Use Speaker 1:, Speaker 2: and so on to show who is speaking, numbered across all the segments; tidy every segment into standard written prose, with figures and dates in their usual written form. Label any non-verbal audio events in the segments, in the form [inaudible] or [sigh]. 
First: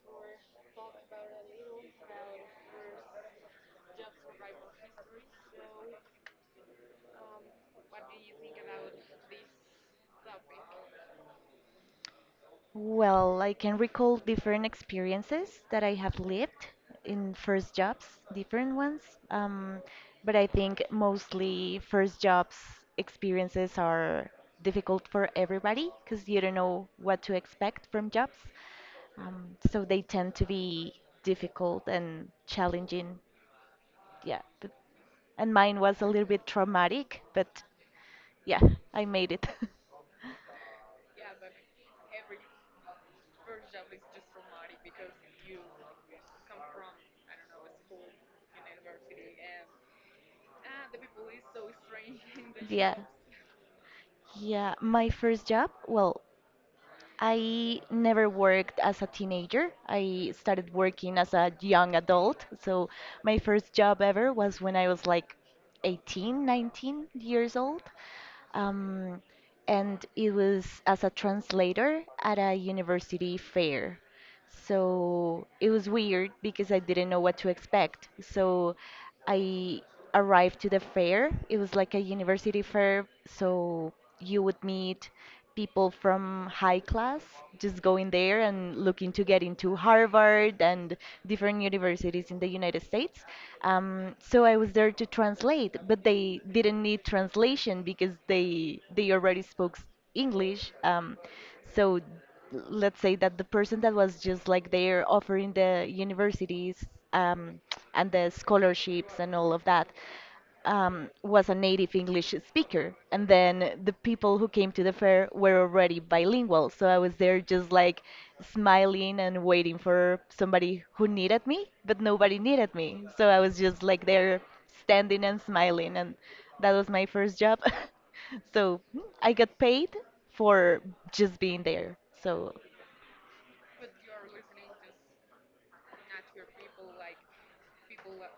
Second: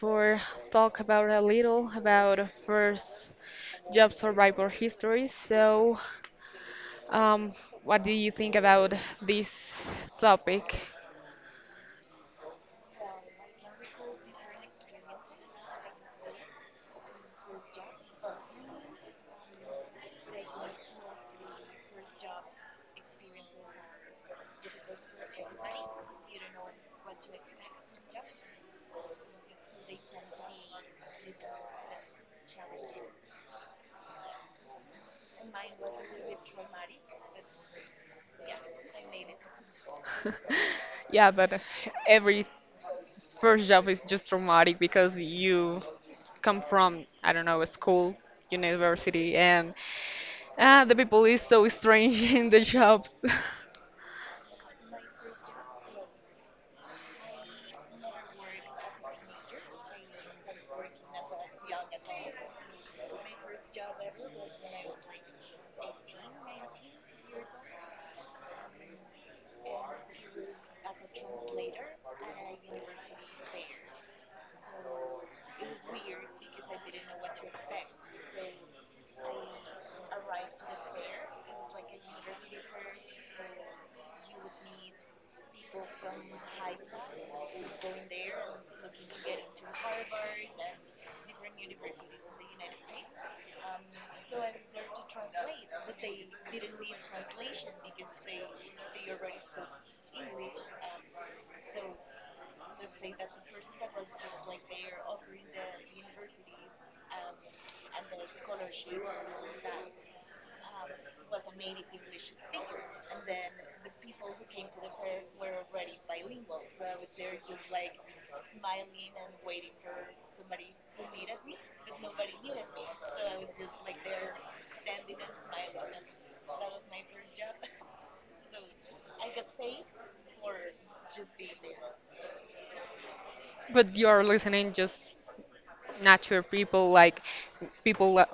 Speaker 1: for talk about a little about our first job survival history. Um, what do you think about this topic?
Speaker 2: Well, I can recall different experiences that I have lived in first jobs, different ones. Um, but I think mostly first jobs experiences are difficult for everybody because you don't know what to expect from jobs. So they tend to be difficult and challenging. Yeah. And mine was a little bit traumatic, but yeah, I made it. [laughs]
Speaker 1: [laughs] Yeah, but every first job is just traumatic because you come from, I don't know, a school, university, and the people is so strange [laughs] in the
Speaker 2: Yeah.
Speaker 1: jobs. [laughs]
Speaker 2: Yeah, my first job, well, I never worked as a teenager. I started working as a young adult. So my first job ever was when I was like 18, 19 years old. Um, and it was as a translator at a university fair. So it was weird because I didn't know what to expect. So I arrived to the fair. It was like a university fair, so you would meet people from high class just going there and looking to get into Harvard and different universities in the United States. So I was there to translate, but they didn't need translation because they already spoke English. So let's say that the person that was just like there offering the universities um, and the scholarships and all of that, was a native English speaker, and then the people who came to the fair were already bilingual. So I was there just like smiling and waiting for somebody who needed me, but nobody needed me. So I was just like there standing and smiling, and that was my first job. [laughs] So I got paid for just being there. So,
Speaker 1: But you are listening just nature people, like people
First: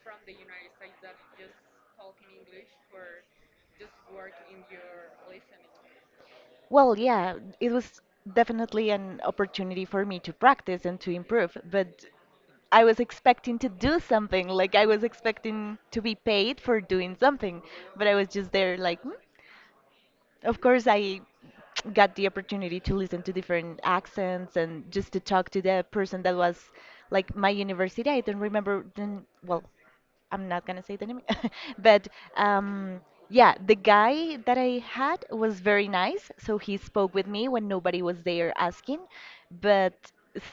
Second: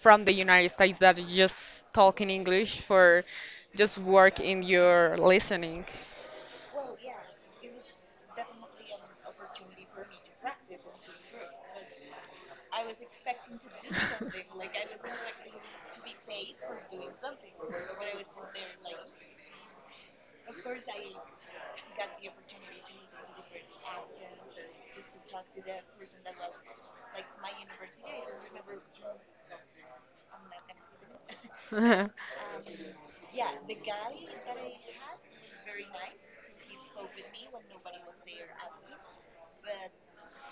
Speaker 1: from the United States that just talk in English for just work in your listening.
Speaker 2: well, yeah, it was definitely an opportunity for me to practice and to improve, but I was expecting to do something, like I was expecting to be paid for doing something, but I was just there like, "Hmm." Of course I got the opportunity to listen to different accents and just to talk to the person that was like my university. I don't remember then, well, I'm not gonna say the name,
Speaker 1: [laughs]
Speaker 2: [laughs] but
Speaker 1: like
Speaker 2: um, yeah, the guy that I had was very nice. So he spoke with me when nobody was there asking, but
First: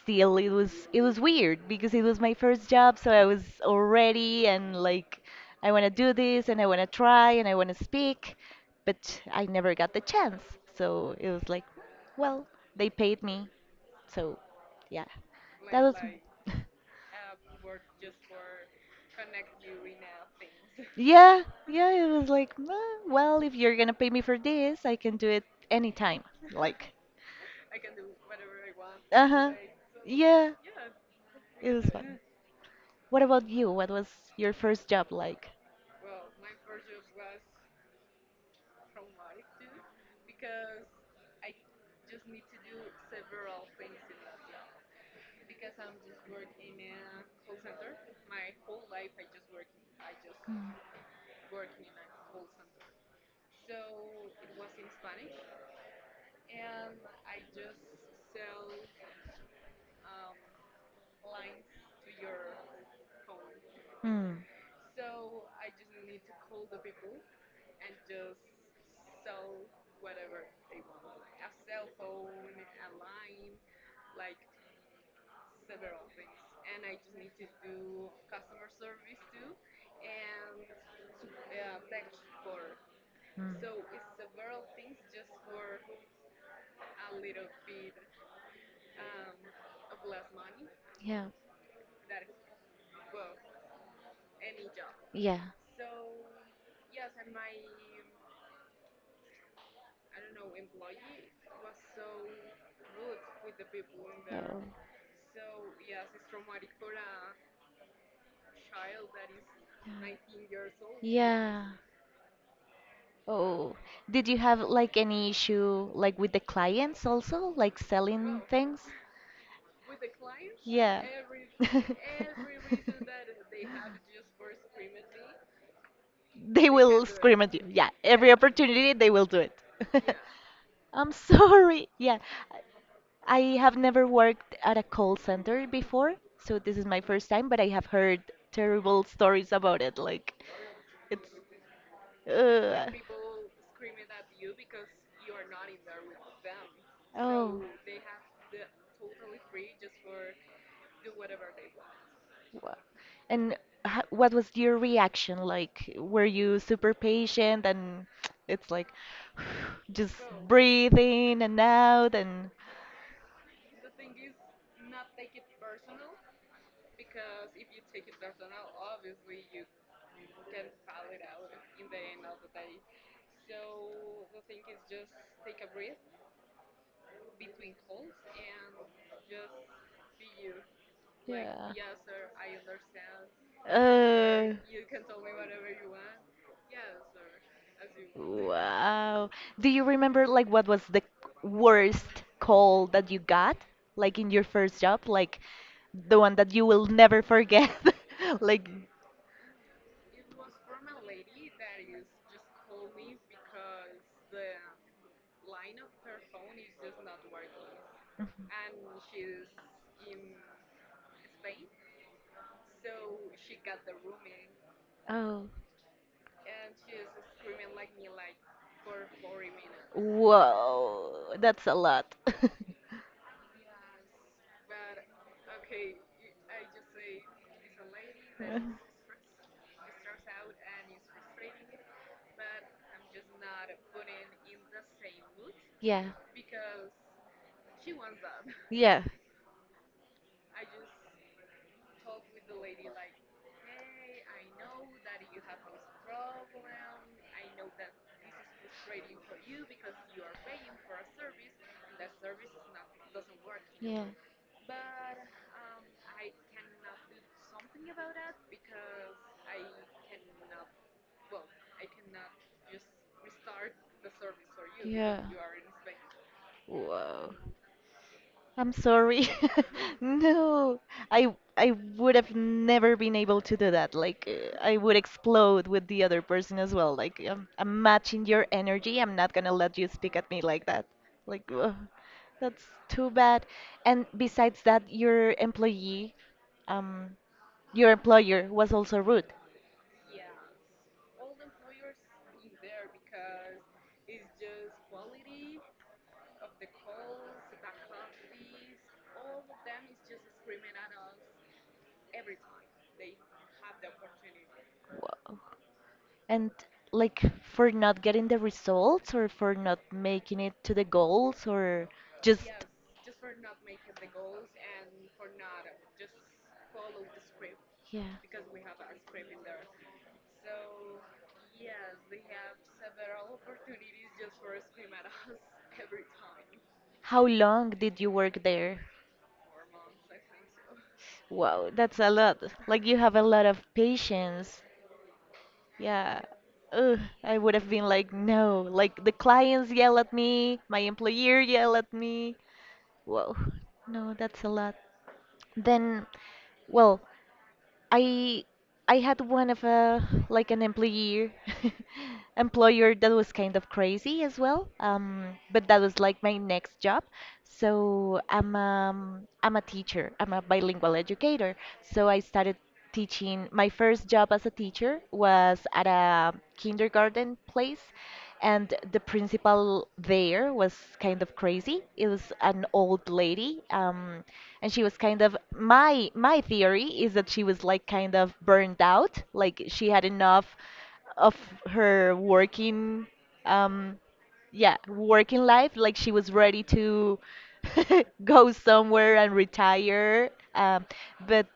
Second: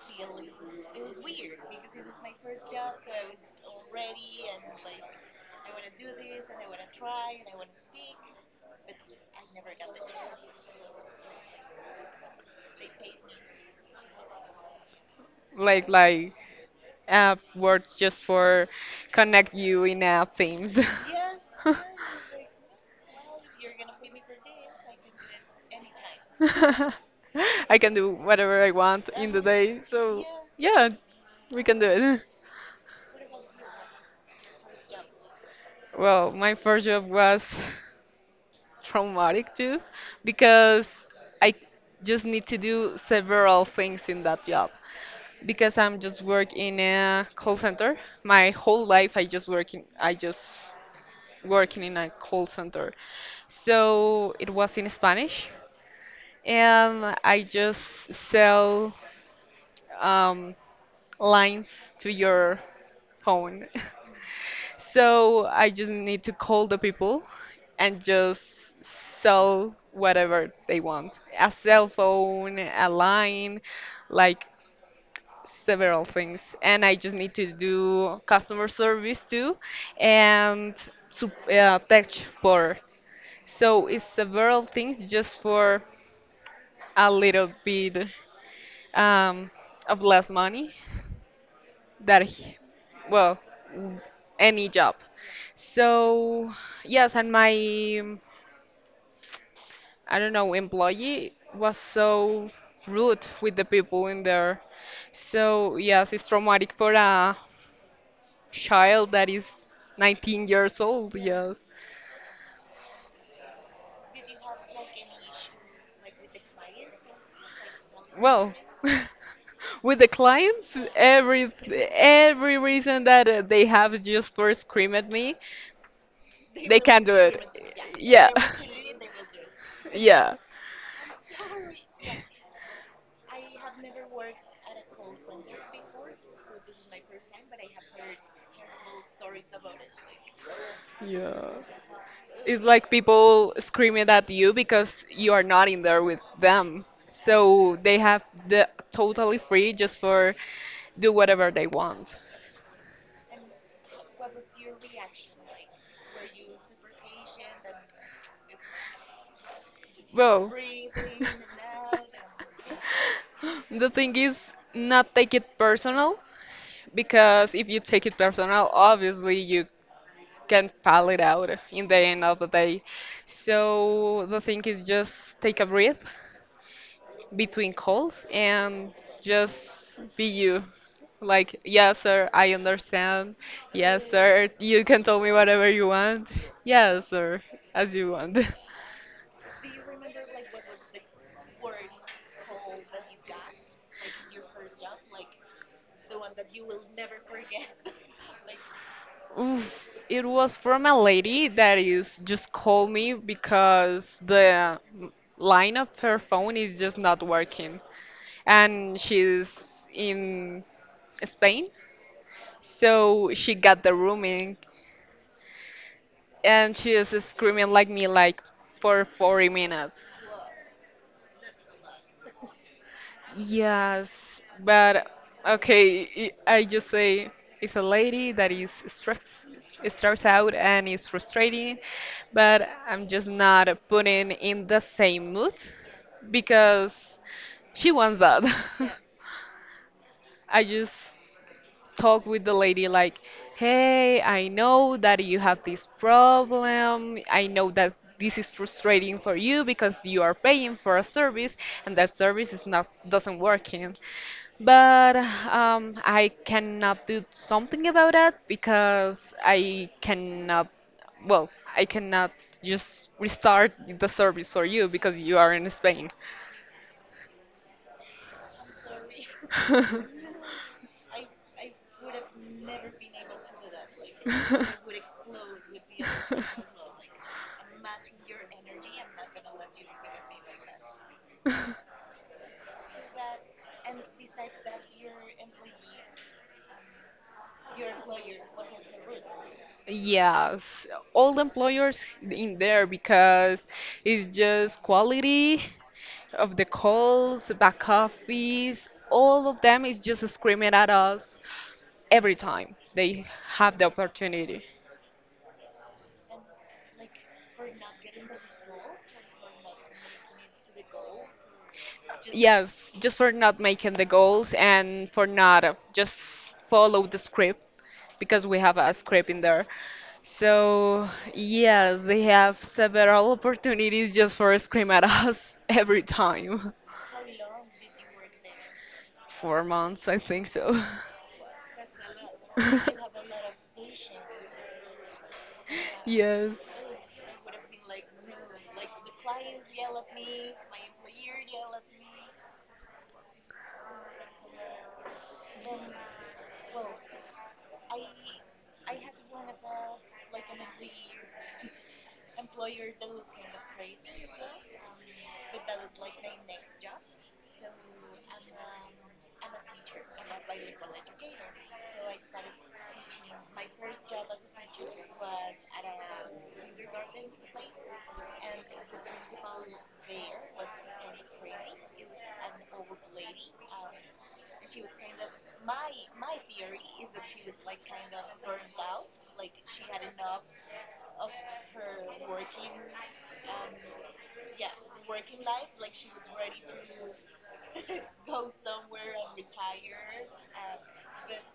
Speaker 2: still, it was weird because it was my first job, so I was already and like I want to do this and I want to try and I want to speak, but I never got the chance. So it was like, well, they paid me, so yeah, that was. [laughs]
Speaker 1: like word just for connect you in themes.
Speaker 2: Yeah, yeah, it was like, "Meh, well, if you're gonna pay me for this, I can do it anytime. Like,
Speaker 1: [laughs] I can do whatever I want in the
Speaker 2: uh-huh.
Speaker 1: day, so
Speaker 2: Yeah,
Speaker 1: yeah, we
Speaker 2: it
Speaker 1: can
Speaker 2: was
Speaker 1: do
Speaker 2: fun.
Speaker 1: it. [laughs]
Speaker 2: What about you? What was your first job like?
Speaker 1: Well, my first job was traumatic too because I just need to do several things in that job because I'm just work in a call center. My whole life I just working in a call center. So it was in Spanish and I just sell um, lines to your phone. [laughs]
Speaker 2: Mm,
Speaker 1: So I just need to call the people and just sell whatever they want. A cell phone, a line, like several things. And I just need to do customer service too and tech support.
Speaker 2: mm,
Speaker 1: So it's
Speaker 2: mm.
Speaker 1: several things just for a little bit um, of less money.
Speaker 2: Yeah,
Speaker 1: That he, well, w- any job.
Speaker 2: yeah.
Speaker 1: So yes, and my I don't know, employee was so rude with the people in
Speaker 2: Oh,
Speaker 1: there. So yes, it's traumatic for a child that is 19 years old.
Speaker 2: yeah.
Speaker 1: Yes,
Speaker 2: Oh, did you have like any issue like with the clients also, like selling
Speaker 1: well,
Speaker 2: things?
Speaker 1: [laughs] with the clients,
Speaker 2: Yeah. [laughs]
Speaker 1: every reason that they have just for scream at me,
Speaker 2: They
Speaker 1: they can
Speaker 2: will
Speaker 1: do
Speaker 2: scream
Speaker 1: it.
Speaker 2: at you. Yeah,
Speaker 1: Yeah.
Speaker 2: every
Speaker 1: [laughs]
Speaker 2: opportunity they will do it. [laughs]
Speaker 1: Yeah,
Speaker 2: I'm sorry. Yeah, I have never worked at a call center before, so this is my first time, but I have heard terrible stories about it. Like, it's.
Speaker 1: yeah. It's like
Speaker 2: Uh,
Speaker 1: people screaming at you because you are not in there with them.
Speaker 2: oh.
Speaker 1: So they have the totally free just for do whatever they want.
Speaker 2: Wow. And what was your reaction like? Were you super patient and [tsk] it's like [sighs] just
Speaker 1: Well,
Speaker 2: breathe in and out and
Speaker 1: [laughs] the thing is not take it personal, because if you take it personal, obviously you can pal it out in the end of the day. So the thing is just take a breath between calls and just be you. Like,
Speaker 2: yeah.
Speaker 1: yes, sir, I understand. Yes, sir,
Speaker 2: Uh,
Speaker 1: you can tell me whatever you want. Yes, sir, as you want. [laughs]
Speaker 2: wow. Do you remember like what was the worst call that you got? Like in your first job, like the one that you will never forget? [laughs] Like,
Speaker 1: Oof, it was from a lady that is just called me because the line of her phone is just not working. And she's in Spain, so she got the rooming
Speaker 2: oh.
Speaker 1: and she is screaming like me like for 40 minutes.
Speaker 2: Whoa, that's a lot. [laughs]
Speaker 1: Yes, but okay, I just say it's a lady that is stressed, stressed out and is frustrating, but I'm just not putting in the same mood
Speaker 2: Yeah,
Speaker 1: because she wants that. [laughs]
Speaker 2: yeah,
Speaker 1: I just talk with the lady like, hey, I know that you have this problem. I know that this is frustrating for you because you are paying for a service and that service is not doesn't working. But I cannot do something about that because I cannot, well, I cannot just restart the service for you
Speaker 2: yeah,
Speaker 1: because
Speaker 2: yeah.
Speaker 1: you are in Spain.
Speaker 2: Whoa. I'm sorry. [laughs]
Speaker 1: [laughs]
Speaker 2: No, I would have never been able to do that. Like I would explode with the other person as well. Like I'm matching your energy. I'm not gonna let you speak at me like that. Like ugh, that's too bad. And besides that, your employee, um, your employer was also rude.
Speaker 1: Yes, all the employers in there because it's just quality of the calls, back office, all of them is just screaming at us every time they have the opportunity.
Speaker 2: Whoa. And like for not getting the results or for not making it to the goals or just
Speaker 1: Yes, just for not making the goals and for not just follow the script
Speaker 2: yeah.
Speaker 1: because we have a script in there. So, yes, they have several opportunities just for scream at us [laughs] every time.
Speaker 2: How long did you work there?
Speaker 1: 4 months, I think so.
Speaker 2: Wow, that's a lot. Like you have a lot
Speaker 1: [laughs]
Speaker 2: of patience. Yeah.
Speaker 1: Yes.
Speaker 2: Ugh, I would have been like, no. Like the clients yell at me, my employer yell at me. Whoa. No, that's a lot. Then, well, I I had one of a like an employee [laughs] employer that was kind of crazy as well. But that was like my next job. So I'm a teacher. I'm a bilingual educator. So I started teaching. My first job as a teacher was at a kindergarten place, and the principal there was kind of crazy. It was an old lady. And she was kind of my theory is that she was like kind of burned out like she had enough of her working, um yeah, working life, like she was ready to [laughs] go somewhere and retire. But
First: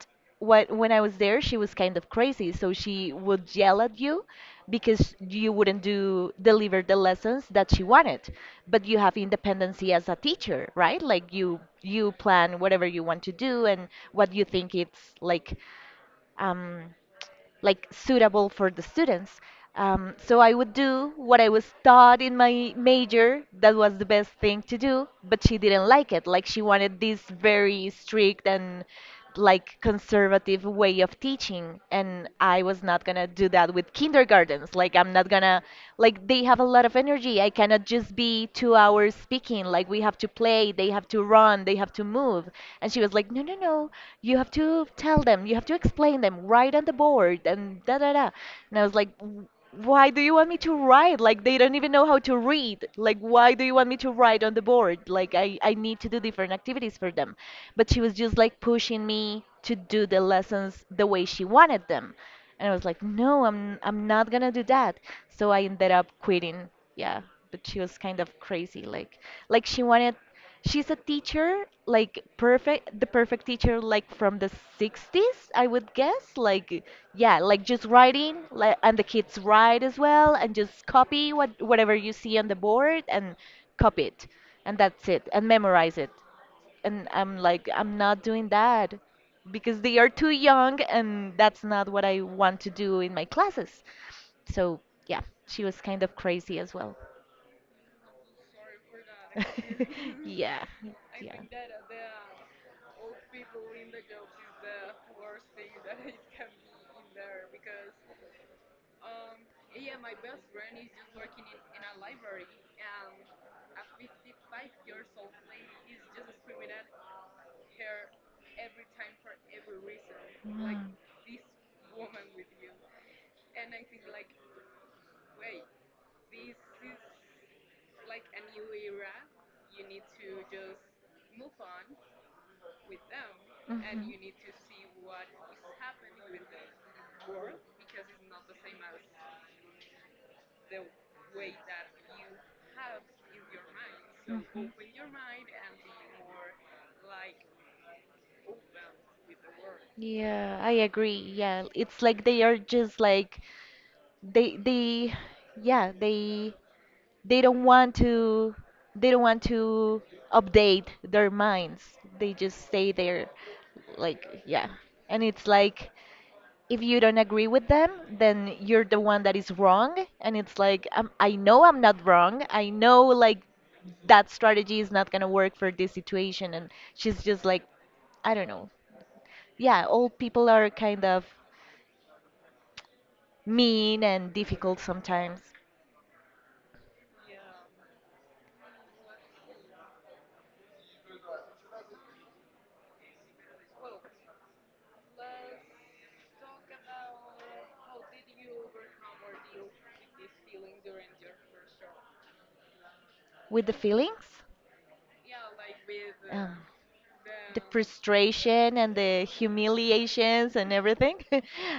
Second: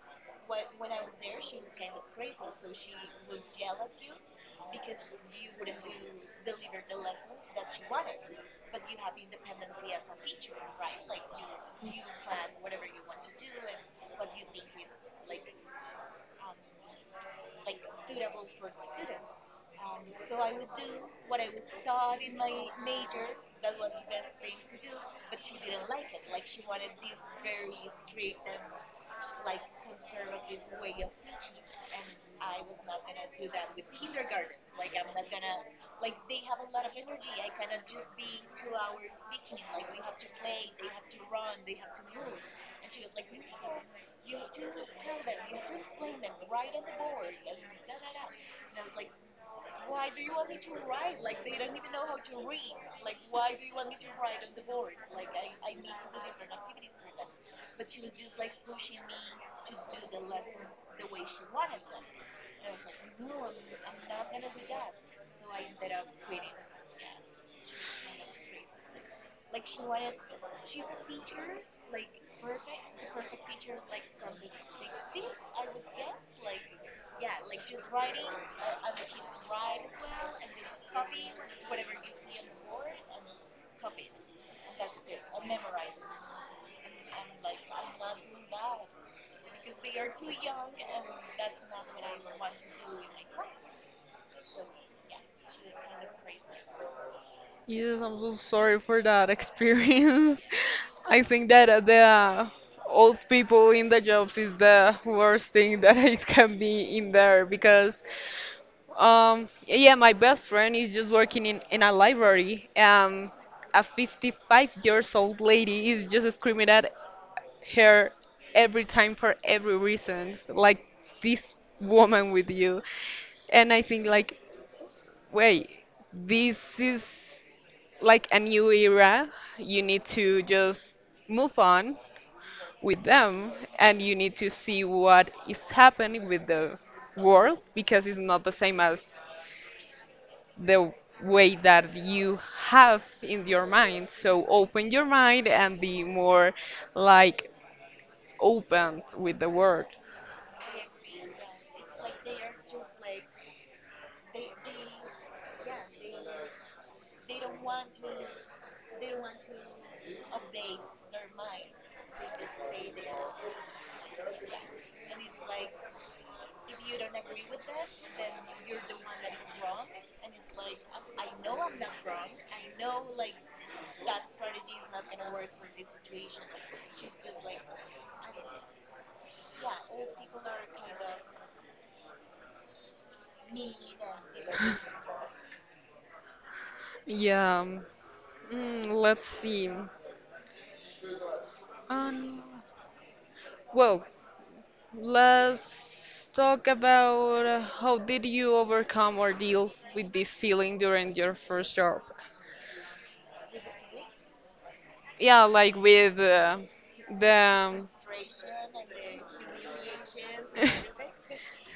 Speaker 2: what, when I was there, she was kind of crazy. So she would yell at you because you wouldn't do deliver the lessons that she wanted. But you have independency as a teacher, right? Like you plan whatever you want to do and what you think it's like. Um, like suitable for the students. So I would do what I was taught in my major. That was the best thing to do, but she didn't like it. Like she wanted this very strict and like conservative way of teaching and I was not going to do that with kindergartens. Like I'm not going to like they have a lot of energy. I cannot just be two hours speaking. Like we have to play, they have to run, they have to move. And she was like, "No, no, no, you have to tell them, you have to explain them, write on the board and da da da." And I was like, Why do you want me to write? Like they don't even know how to read. Like why do you want me to write on the board? Like I need to do different activities for them." But she was just like pushing me to do the lessons the way she wanted them. And I was like, no, I'm not gonna do that. So I ended up quitting. Yeah. But she was kind of crazy. Like she wanted. She's a teacher, like perfect, the perfect teacher, like from the 60s, I would guess. Like, yeah, like just writing, like, and the kids write as well, and just copy whatever you see on the board and copy it, and that's it, and memorize it. And I'm like, I'm not doing that because they are too young, and that's not what I want to do in my classes. So, yeah, she was kind of crazy as well.
Speaker 1: Yes, I'm so sorry for that
Speaker 2: [laughs]
Speaker 1: experience.
Speaker 2: Yeah,
Speaker 1: [laughs] I
Speaker 2: yeah.
Speaker 1: think that the old people in the jobs is the worst thing that [laughs] it can be in there, because, yeah, my best friend is just working in a library and a 55 years old lady is just screaming at her every time for every reason,
Speaker 2: Wow.
Speaker 1: like this woman with you. And I think like, wait, this is like a new era. You need to just move on with them and you need to see what is happening with the world because it's not the same as the way that you have in your mind.
Speaker 2: Mhm.
Speaker 1: So
Speaker 2: Mhm.
Speaker 1: open your mind and be more like open with the world.
Speaker 2: Yeah, I agree. Yeah, it's like they are just like they yeah, they don't want to they don't want to update their minds. They just stay there like, yeah. And it's like if you don't agree with them, then you're the one that is wrong. And it's like, I know I'm not wrong. I know like that strategy is not going to work for this situation, and she's just like, I don't know. Yeah, old people are kind of mean and difficult sometimes
Speaker 1: Yeah. Mm, let's see. Um, well, Let's talk about how did you overcome or deal with this feeling during your first job?
Speaker 2: with the feelings.
Speaker 1: Yeah, like with
Speaker 2: um, the
Speaker 1: the
Speaker 2: frustration and the humiliations and everything. [laughs]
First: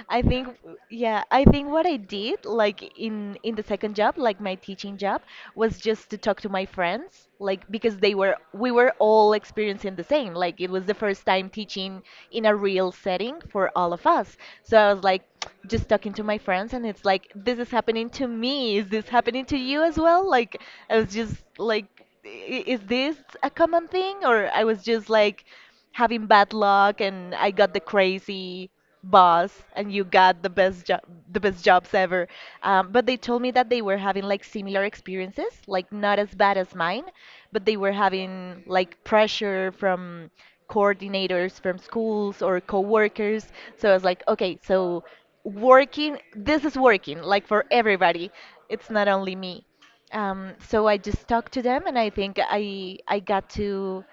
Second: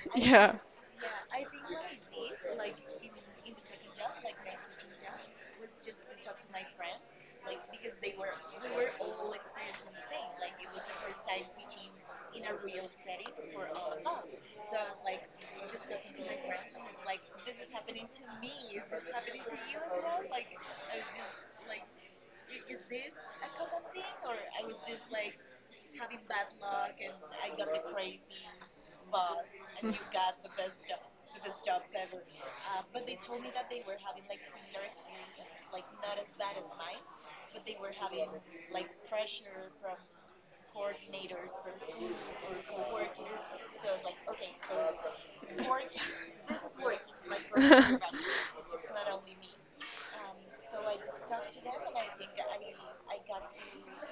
Speaker 2: I think yeah, I think what I did like in the second job, like my teaching job, was just to talk to my friends, like because they were, we were all experiencing the same. Like it was the first time teaching in a real setting for all of us. So I was like [tsk] just talking to my friends and it's like this is happening to me. Is this happening to you as well? Like I was just like is this a common thing or I was just like having bad luck and I got the crazy boss and you got the best jobs ever. But they told me that they were having like similar experiences like not as bad as mine, but they were having like pressure from coordinators from schools or coworkers. So I was like, okay, so working this is working like for
Speaker 1: [laughs]
Speaker 2: everybody. It's not only me.
Speaker 1: yeah. [laughs]
Speaker 2: So I just talked to them, and I think I got to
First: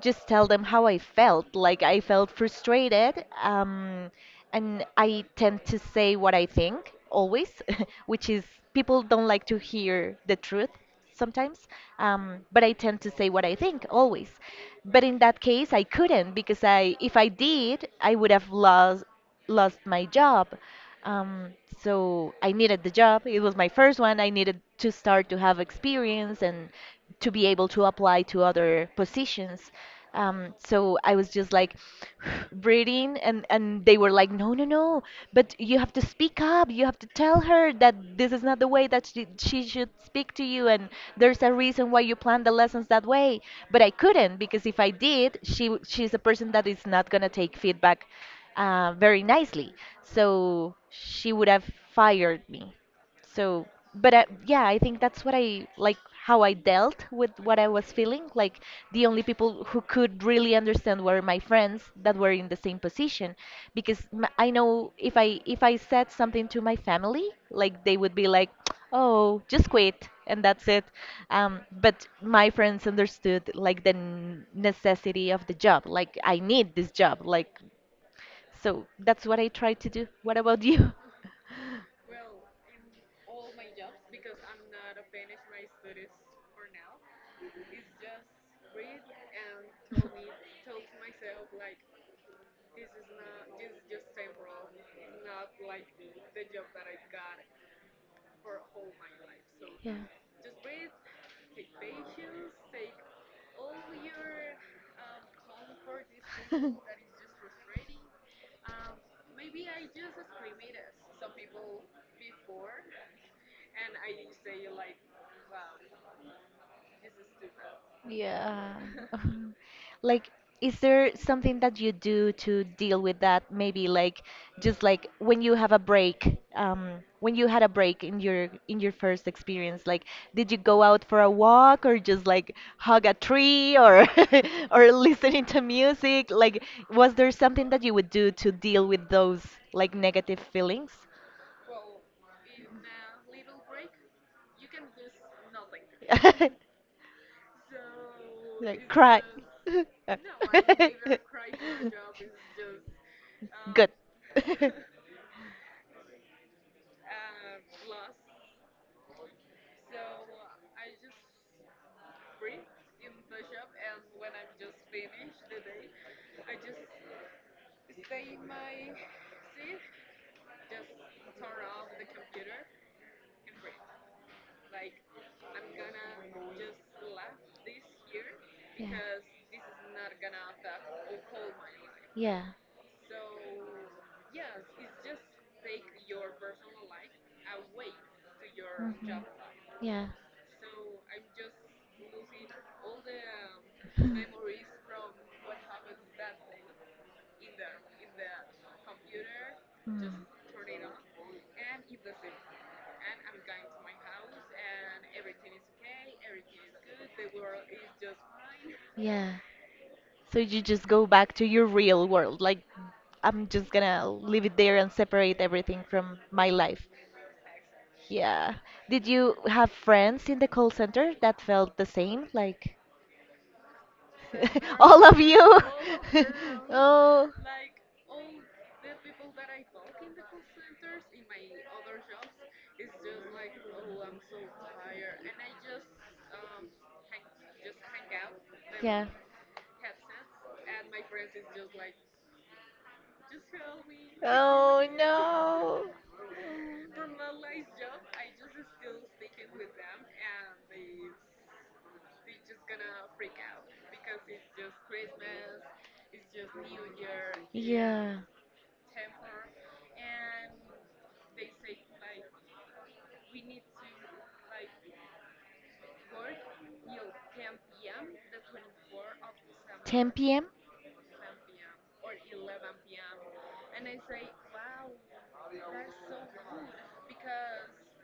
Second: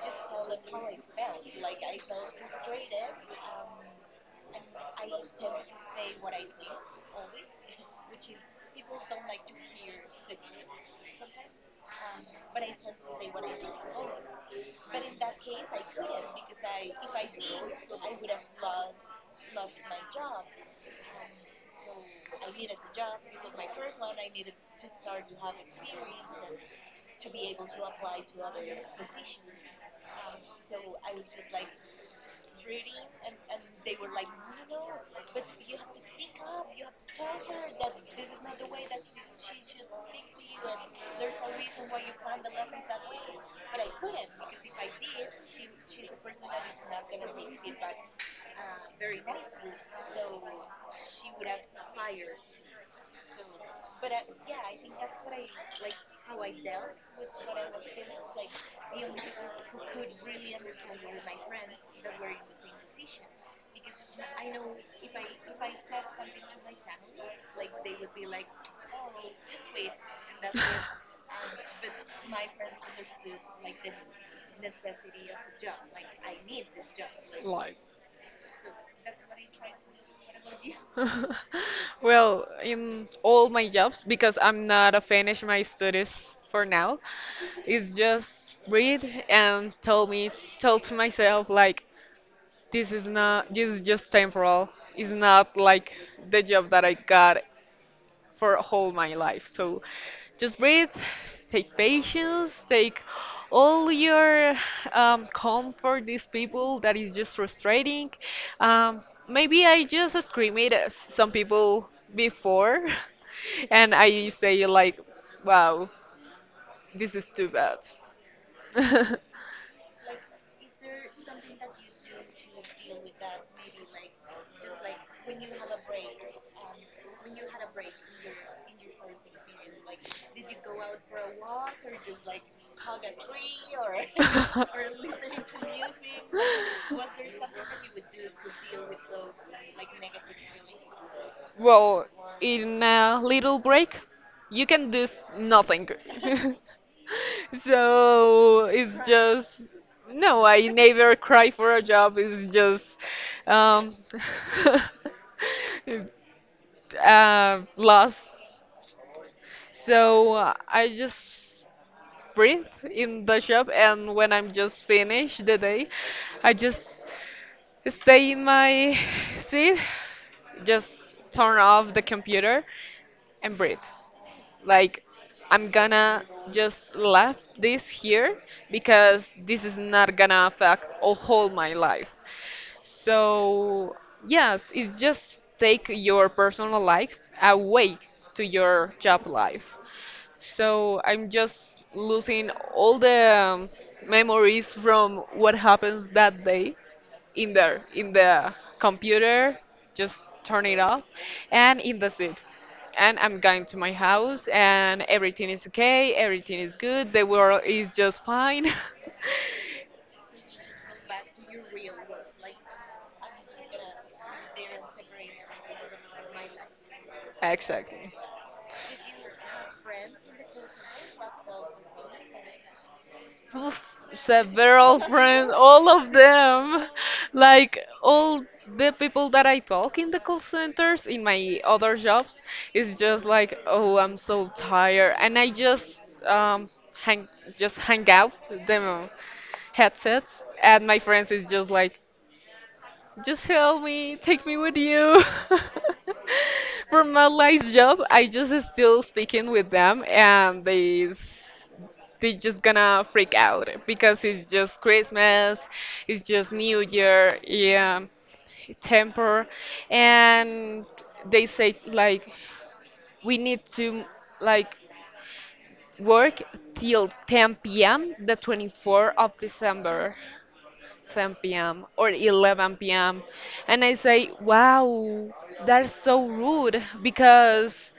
Speaker 2: just tell them how I felt. Like I felt frustrated, and I tend to say what I think always, [laughs] which is people don't like to hear the truth sometimes. But I tend to say what I think always. But in that case, I couldn't because if I did, I would have lost my job. Um, so I needed the job. It was my first one. I needed to start to have experience and to be able to apply to other positions. So I was just like [sighs] breathing, and they were like, no, no, no, but you have to speak up. You have to tell her that this is not the way that she should speak to you, and there's a reason why you plan the lessons that way. But I couldn't because if I did, she's a person that is not gonna take feedback very nicely. So she would have fired me. So, but yeah, I think that's what I like how I dealt with what I was feeling. Like the only people who could really understand were my friends that were in the same position, because I know if I said something to my family, like they would be like, "Oh, just quit," and that's it.
Speaker 1: [laughs]
Speaker 2: But my friends understood like the necessity of the job. Like I need this job. Like
Speaker 1: Like,
Speaker 2: so that's what I try to do. What about you? [laughs]
Speaker 1: [laughs] well, in all my jobs, because I'm not a finish my studies for now, it's just read and tell me, tell to myself like, this is not, this is just temporal. It's not like the job that I got for whole my life. So
Speaker 2: Yeah.
Speaker 1: just breathe, take patience, take all your comfort, these people that
Speaker 2: [laughs]
Speaker 1: is just frustrating. Um, maybe I just scream it at s- some people before, [laughs] and I say like, wow, this is too bad.
Speaker 2: Yeah. [laughs] Like, is there something that you do to deal with that? Maybe like just like when you have a break, when you had a break in your first experience, like did you go out for a walk or just like
Speaker 1: [laughs]
Speaker 2: hug a tree or [laughs] or
Speaker 1: [laughs]
Speaker 2: listening to music? Like, was there something that you would do to deal with those like negative feelings?
Speaker 1: Well, in a little break, you can do s- nothing.
Speaker 2: [laughs]
Speaker 1: [laughs] So
Speaker 2: Like
Speaker 1: it's
Speaker 2: cry.
Speaker 1: just
Speaker 2: [laughs] Uh,
Speaker 1: no,
Speaker 2: [laughs]
Speaker 1: I never cry for a job. It's just
Speaker 2: Good.
Speaker 1: um,
Speaker 2: [laughs]
Speaker 1: [laughs] loss. So I just breathe in the shop, and when I'm just finished the day, I just stay in my seat, just turn off the computer, and breathe. Like, I'm gonna just left this here because this is not gonna affect a whole my life.
Speaker 2: Yeah. Yeah.
Speaker 1: So yes, it's just take your personal life away to your
Speaker 2: Mhm.
Speaker 1: job life.
Speaker 2: Yeah.
Speaker 1: So I'm just losing all the memories from what happens that day in there, in the computer, just
Speaker 2: Mm.
Speaker 1: turn it off, and in the seat. And I'm going to my house, and everything is okay, everything is good, the world is just fine. [laughs]
Speaker 2: Yeah. So you just go back to your real world. Like, I'm just gonna leave it there and separate everything from my life.
Speaker 1: Exactly.
Speaker 2: Yeah. Did you have friends in the call center that felt the same? Like,
Speaker 1: Oof,
Speaker 2: [laughs]
Speaker 1: several
Speaker 2: all of
Speaker 1: friends,
Speaker 2: you?
Speaker 1: all of
Speaker 2: [laughs]
Speaker 1: them.
Speaker 2: Oh.
Speaker 1: Like all the people that I talk in the call centers, in my other jobs, is just like, oh, I'm so tired, and I just hang just hang out the headsets, and my friends is just like, just help me, take me with
Speaker 2: Oh
Speaker 1: you.
Speaker 2: no.
Speaker 1: [laughs]
Speaker 2: For
Speaker 1: From my
Speaker 2: me,
Speaker 1: last job, I just still sticking with them, and they just gonna freak out because it's just Christmas, it's just New Year, yeah, temper, and they say like we need to like work till 10 p.m. the 24th of
Speaker 2: 10
Speaker 1: December.
Speaker 2: p.m.
Speaker 1: 10 p.m. or 11 p.m. And I say, wow, that's so rude because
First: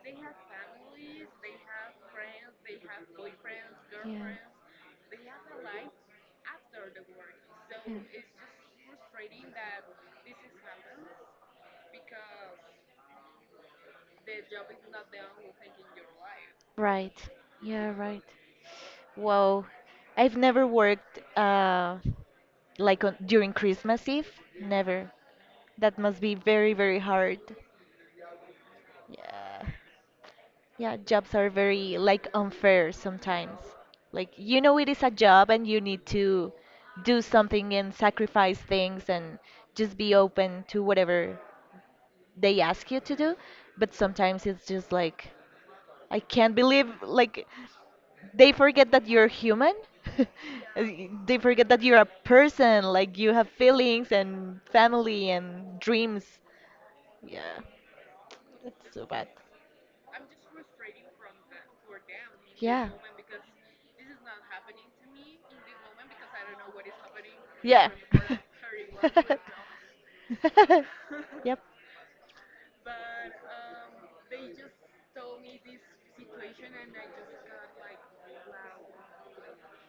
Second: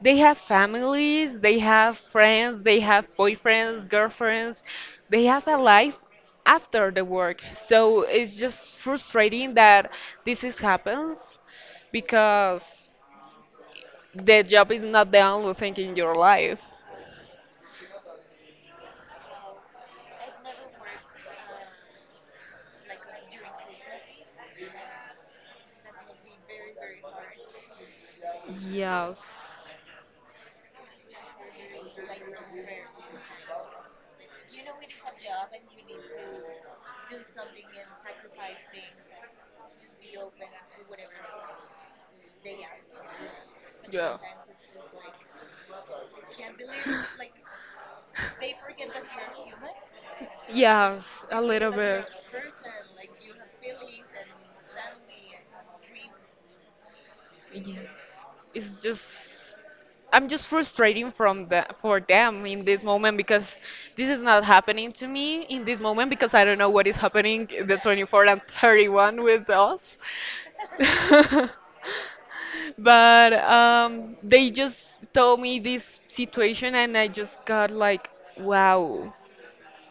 Speaker 1: they have families, they have friends, they have boyfriends, girlfriends, they have a life after the work. So it's just frustrating that this is happens because the job is not the only thing in your life.
Speaker 2: Right. Yeah, right. Wow. I've never worked like on, during Christmas Eve. Never. That must be very, very hard. Yeah.
Speaker 1: Yes.
Speaker 2: Yeah, jobs are very like unfair sometimes. Like you know it is a job and you need to do something and sacrifice things and just be open to whatever they ask you to do, but sometimes it's just like I can't believe like they forget that you're human. [laughs]
Speaker 1: Yes,
Speaker 2: They
Speaker 1: a
Speaker 2: forget
Speaker 1: little
Speaker 2: that you're
Speaker 1: bit.
Speaker 2: a person, like you have feelings and family and dreams. Yeah,
Speaker 1: Yes. It's
Speaker 2: it's
Speaker 1: just
Speaker 2: so bad.
Speaker 1: I'm just frustrating from the for them in this
Speaker 2: Yeah.
Speaker 1: moment because this is not happening to me in this moment because I don't know what is happening in the
Speaker 2: Yeah.
Speaker 1: 24 and 31
Speaker 2: [laughs]
Speaker 1: with us. [laughs]
Speaker 2: Yep.
Speaker 1: But they just told me this situation and I just got like, wow,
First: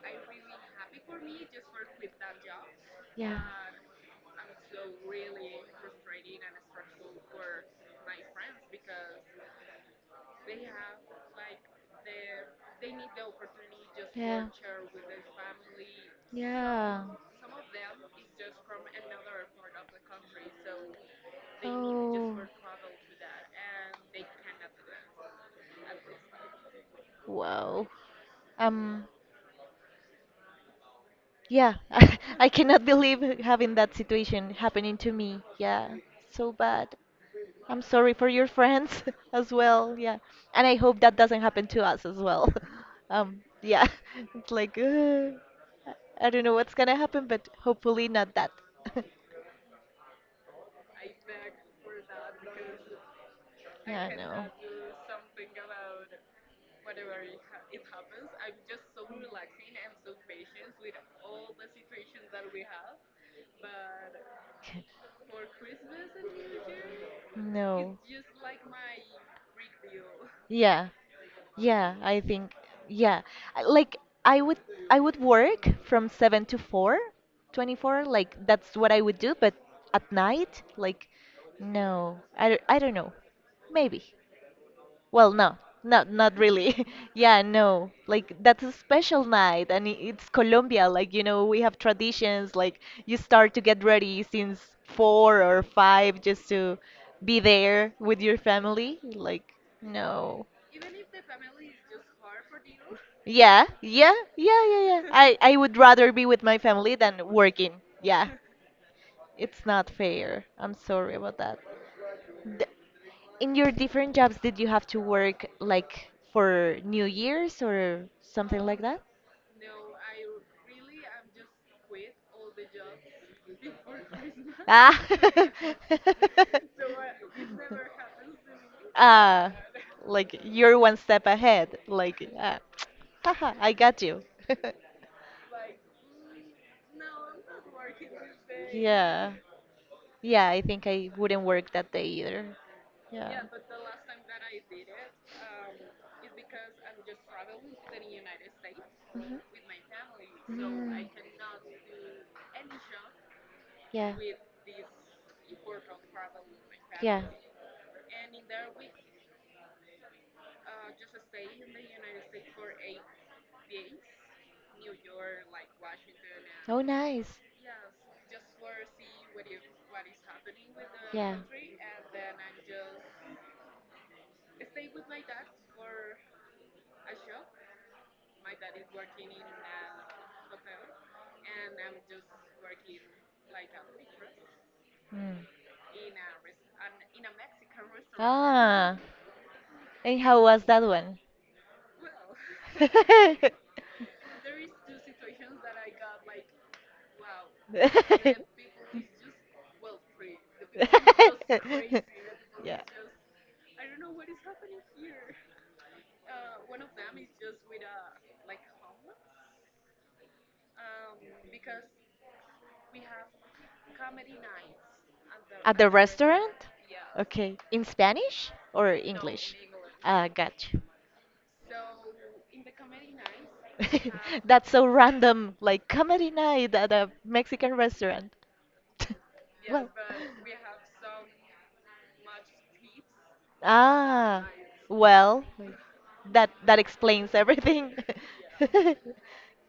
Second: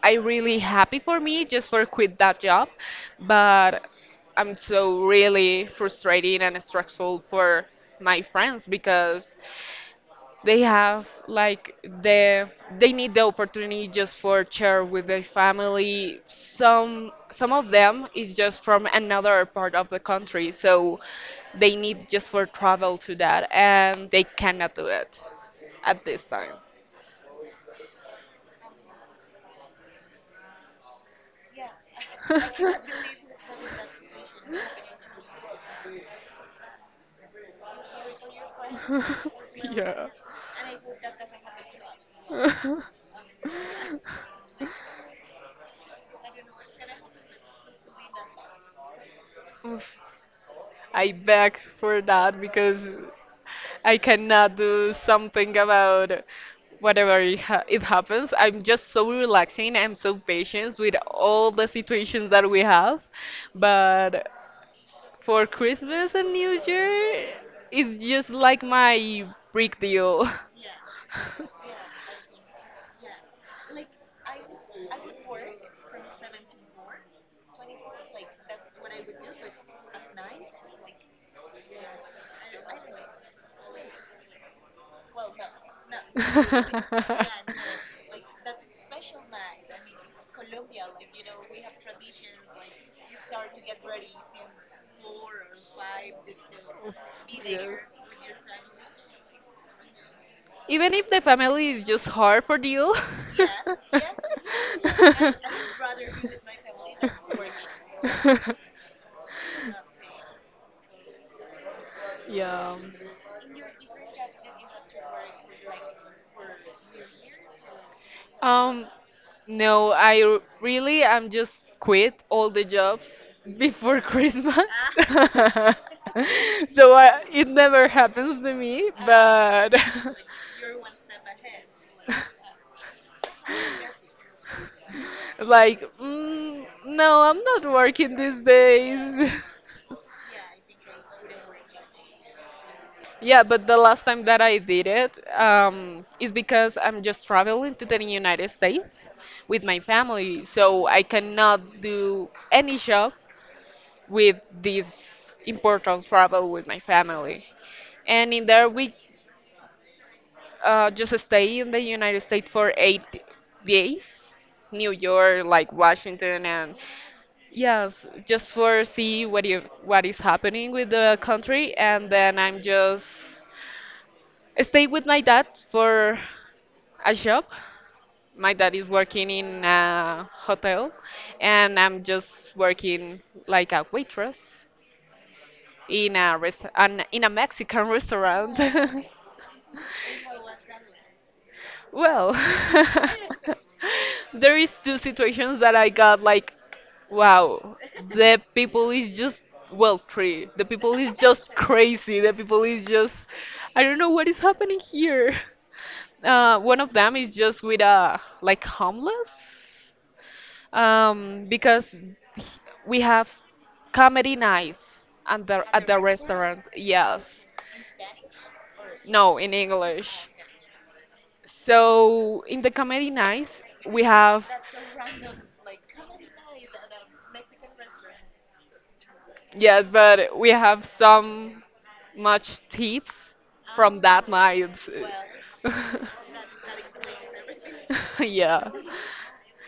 Speaker 1: I really happy for me just for quit that job,
Speaker 2: Yeah.
Speaker 1: but I'm so really frustrating and stressful for my friends because they have like the they need the opportunity just for
Speaker 2: Yeah.
Speaker 1: share with their family.
Speaker 2: Yeah.
Speaker 1: Some of them is just from another part of the country, so they need just
Speaker 2: Oh.
Speaker 1: for travel to that and they cannot do it at this time.
Speaker 2: Wow. Um. Yeah. [laughs] I cannot
Speaker 1: [laughs]
Speaker 2: believe having that situation happening to me. Yeah. So bad. I'm sorry for your friends [laughs] as
Speaker 1: [laughs]
Speaker 2: well.
Speaker 1: Yeah.
Speaker 2: Yeah. And I hope that doesn't happen to us as well. [laughs]
Speaker 1: [laughs]
Speaker 2: Yeah. [laughs] It's like. I don't know what's gonna happen, but hopefully not that. [laughs]
Speaker 1: Oof, I beg for that because I
Speaker 2: Yeah, I know.
Speaker 1: cannot do
Speaker 2: [laughs]
Speaker 1: something about whatever it, ha it happens. I'm just so relaxing. I'm so patient with all the situations that we have. But for Christmas and New Year,
Speaker 2: No.
Speaker 1: it's just like my break deal.
Speaker 2: Yeah, yeah, I think yeah. Like I would I would work from 7 to 4, 24. Like that's what I would do, but at night, like no. I don't know. Maybe. Well,
Speaker 1: [laughs]
Speaker 2: no, not really. [laughs] Yeah, no. Like that's a
Speaker 1: [laughs]
Speaker 2: special night, and it's Colombia. Like you know, we have traditions. Like you start to get ready since four or five just to be
Speaker 1: Yes.
Speaker 2: there with your family. Like no.
Speaker 1: Even if the family is just hard for you.
Speaker 2: Yeah,
Speaker 1: [laughs]
Speaker 2: yeah,
Speaker 1: [laughs]
Speaker 2: yeah, yeah, yeah. I would rather be with my family
Speaker 1: Than
Speaker 2: than working. Yeah,
Speaker 1: working. [laughs]
Speaker 2: it's not fair. I'm sorry about that. D
Speaker 1: Yeah.
Speaker 2: In your different jobs, did you have to work like for New Year's or something like
Speaker 1: Um,
Speaker 2: that?
Speaker 1: no, I really am just quit all the jobs before [laughs] Christmas.
Speaker 2: Ah.
Speaker 1: [laughs]
Speaker 2: [laughs]
Speaker 1: Ah, so I, it never happens to me,
Speaker 2: Ah.
Speaker 1: but [laughs] like
Speaker 2: Like you're one step ahead. Like, ah, haha, I got you. [laughs]
Speaker 1: [laughs] like, mm, no, I'm not working these days.
Speaker 2: Yeah.
Speaker 1: [laughs]
Speaker 2: Yeah, I think I wouldn't work that day either.
Speaker 1: Yeah,
Speaker 2: Yeah.
Speaker 1: but the last time that I did it is because I'm just traveling to the United States with my family,
Speaker 2: Mhm.
Speaker 1: so I
Speaker 2: Mm.
Speaker 1: cannot do any job
Speaker 2: Yeah.
Speaker 1: with this important travel with my
Speaker 2: Yeah.
Speaker 1: family. And in there, we just stay in the United States for 8 days, New York, like Washington, and
Speaker 2: Oh, nice.
Speaker 1: yes, just for see what you, what is happening with the
Speaker 2: Yeah.
Speaker 1: country, and then I'm just stay with my dad for a job. My dad is working in a hotel, and I'm just working like a waitress
Speaker 2: Mm.
Speaker 1: in a in a Mexican restaurant.
Speaker 2: Ah, and how was that one?
Speaker 1: [laughs] Well, [laughs]
Speaker 2: [laughs]
Speaker 1: there is two situations that I got like, wow, the people is just well three. The people is just crazy. The people is just, I don't know what is happening here. One of them is just with a like homeless, because we have comedy nights and the,
Speaker 2: At
Speaker 1: at
Speaker 2: the
Speaker 1: the
Speaker 2: restaurant?
Speaker 1: restaurant. Yes,
Speaker 2: Okay. In Spanish or
Speaker 1: no,
Speaker 2: English?
Speaker 1: in
Speaker 2: Ah,
Speaker 1: English.
Speaker 2: gotcha.
Speaker 1: So in the comedy nights we
Speaker 2: [laughs]
Speaker 1: have
Speaker 2: That's so random, like comedy night at a Mexican restaurant. [laughs]
Speaker 1: yes,
Speaker 2: Well.
Speaker 1: but we have some much tips from that
Speaker 2: Ah,
Speaker 1: night.
Speaker 2: well,
Speaker 1: [laughs]
Speaker 2: that explains everything.
Speaker 1: Yeah.
Speaker 2: [laughs]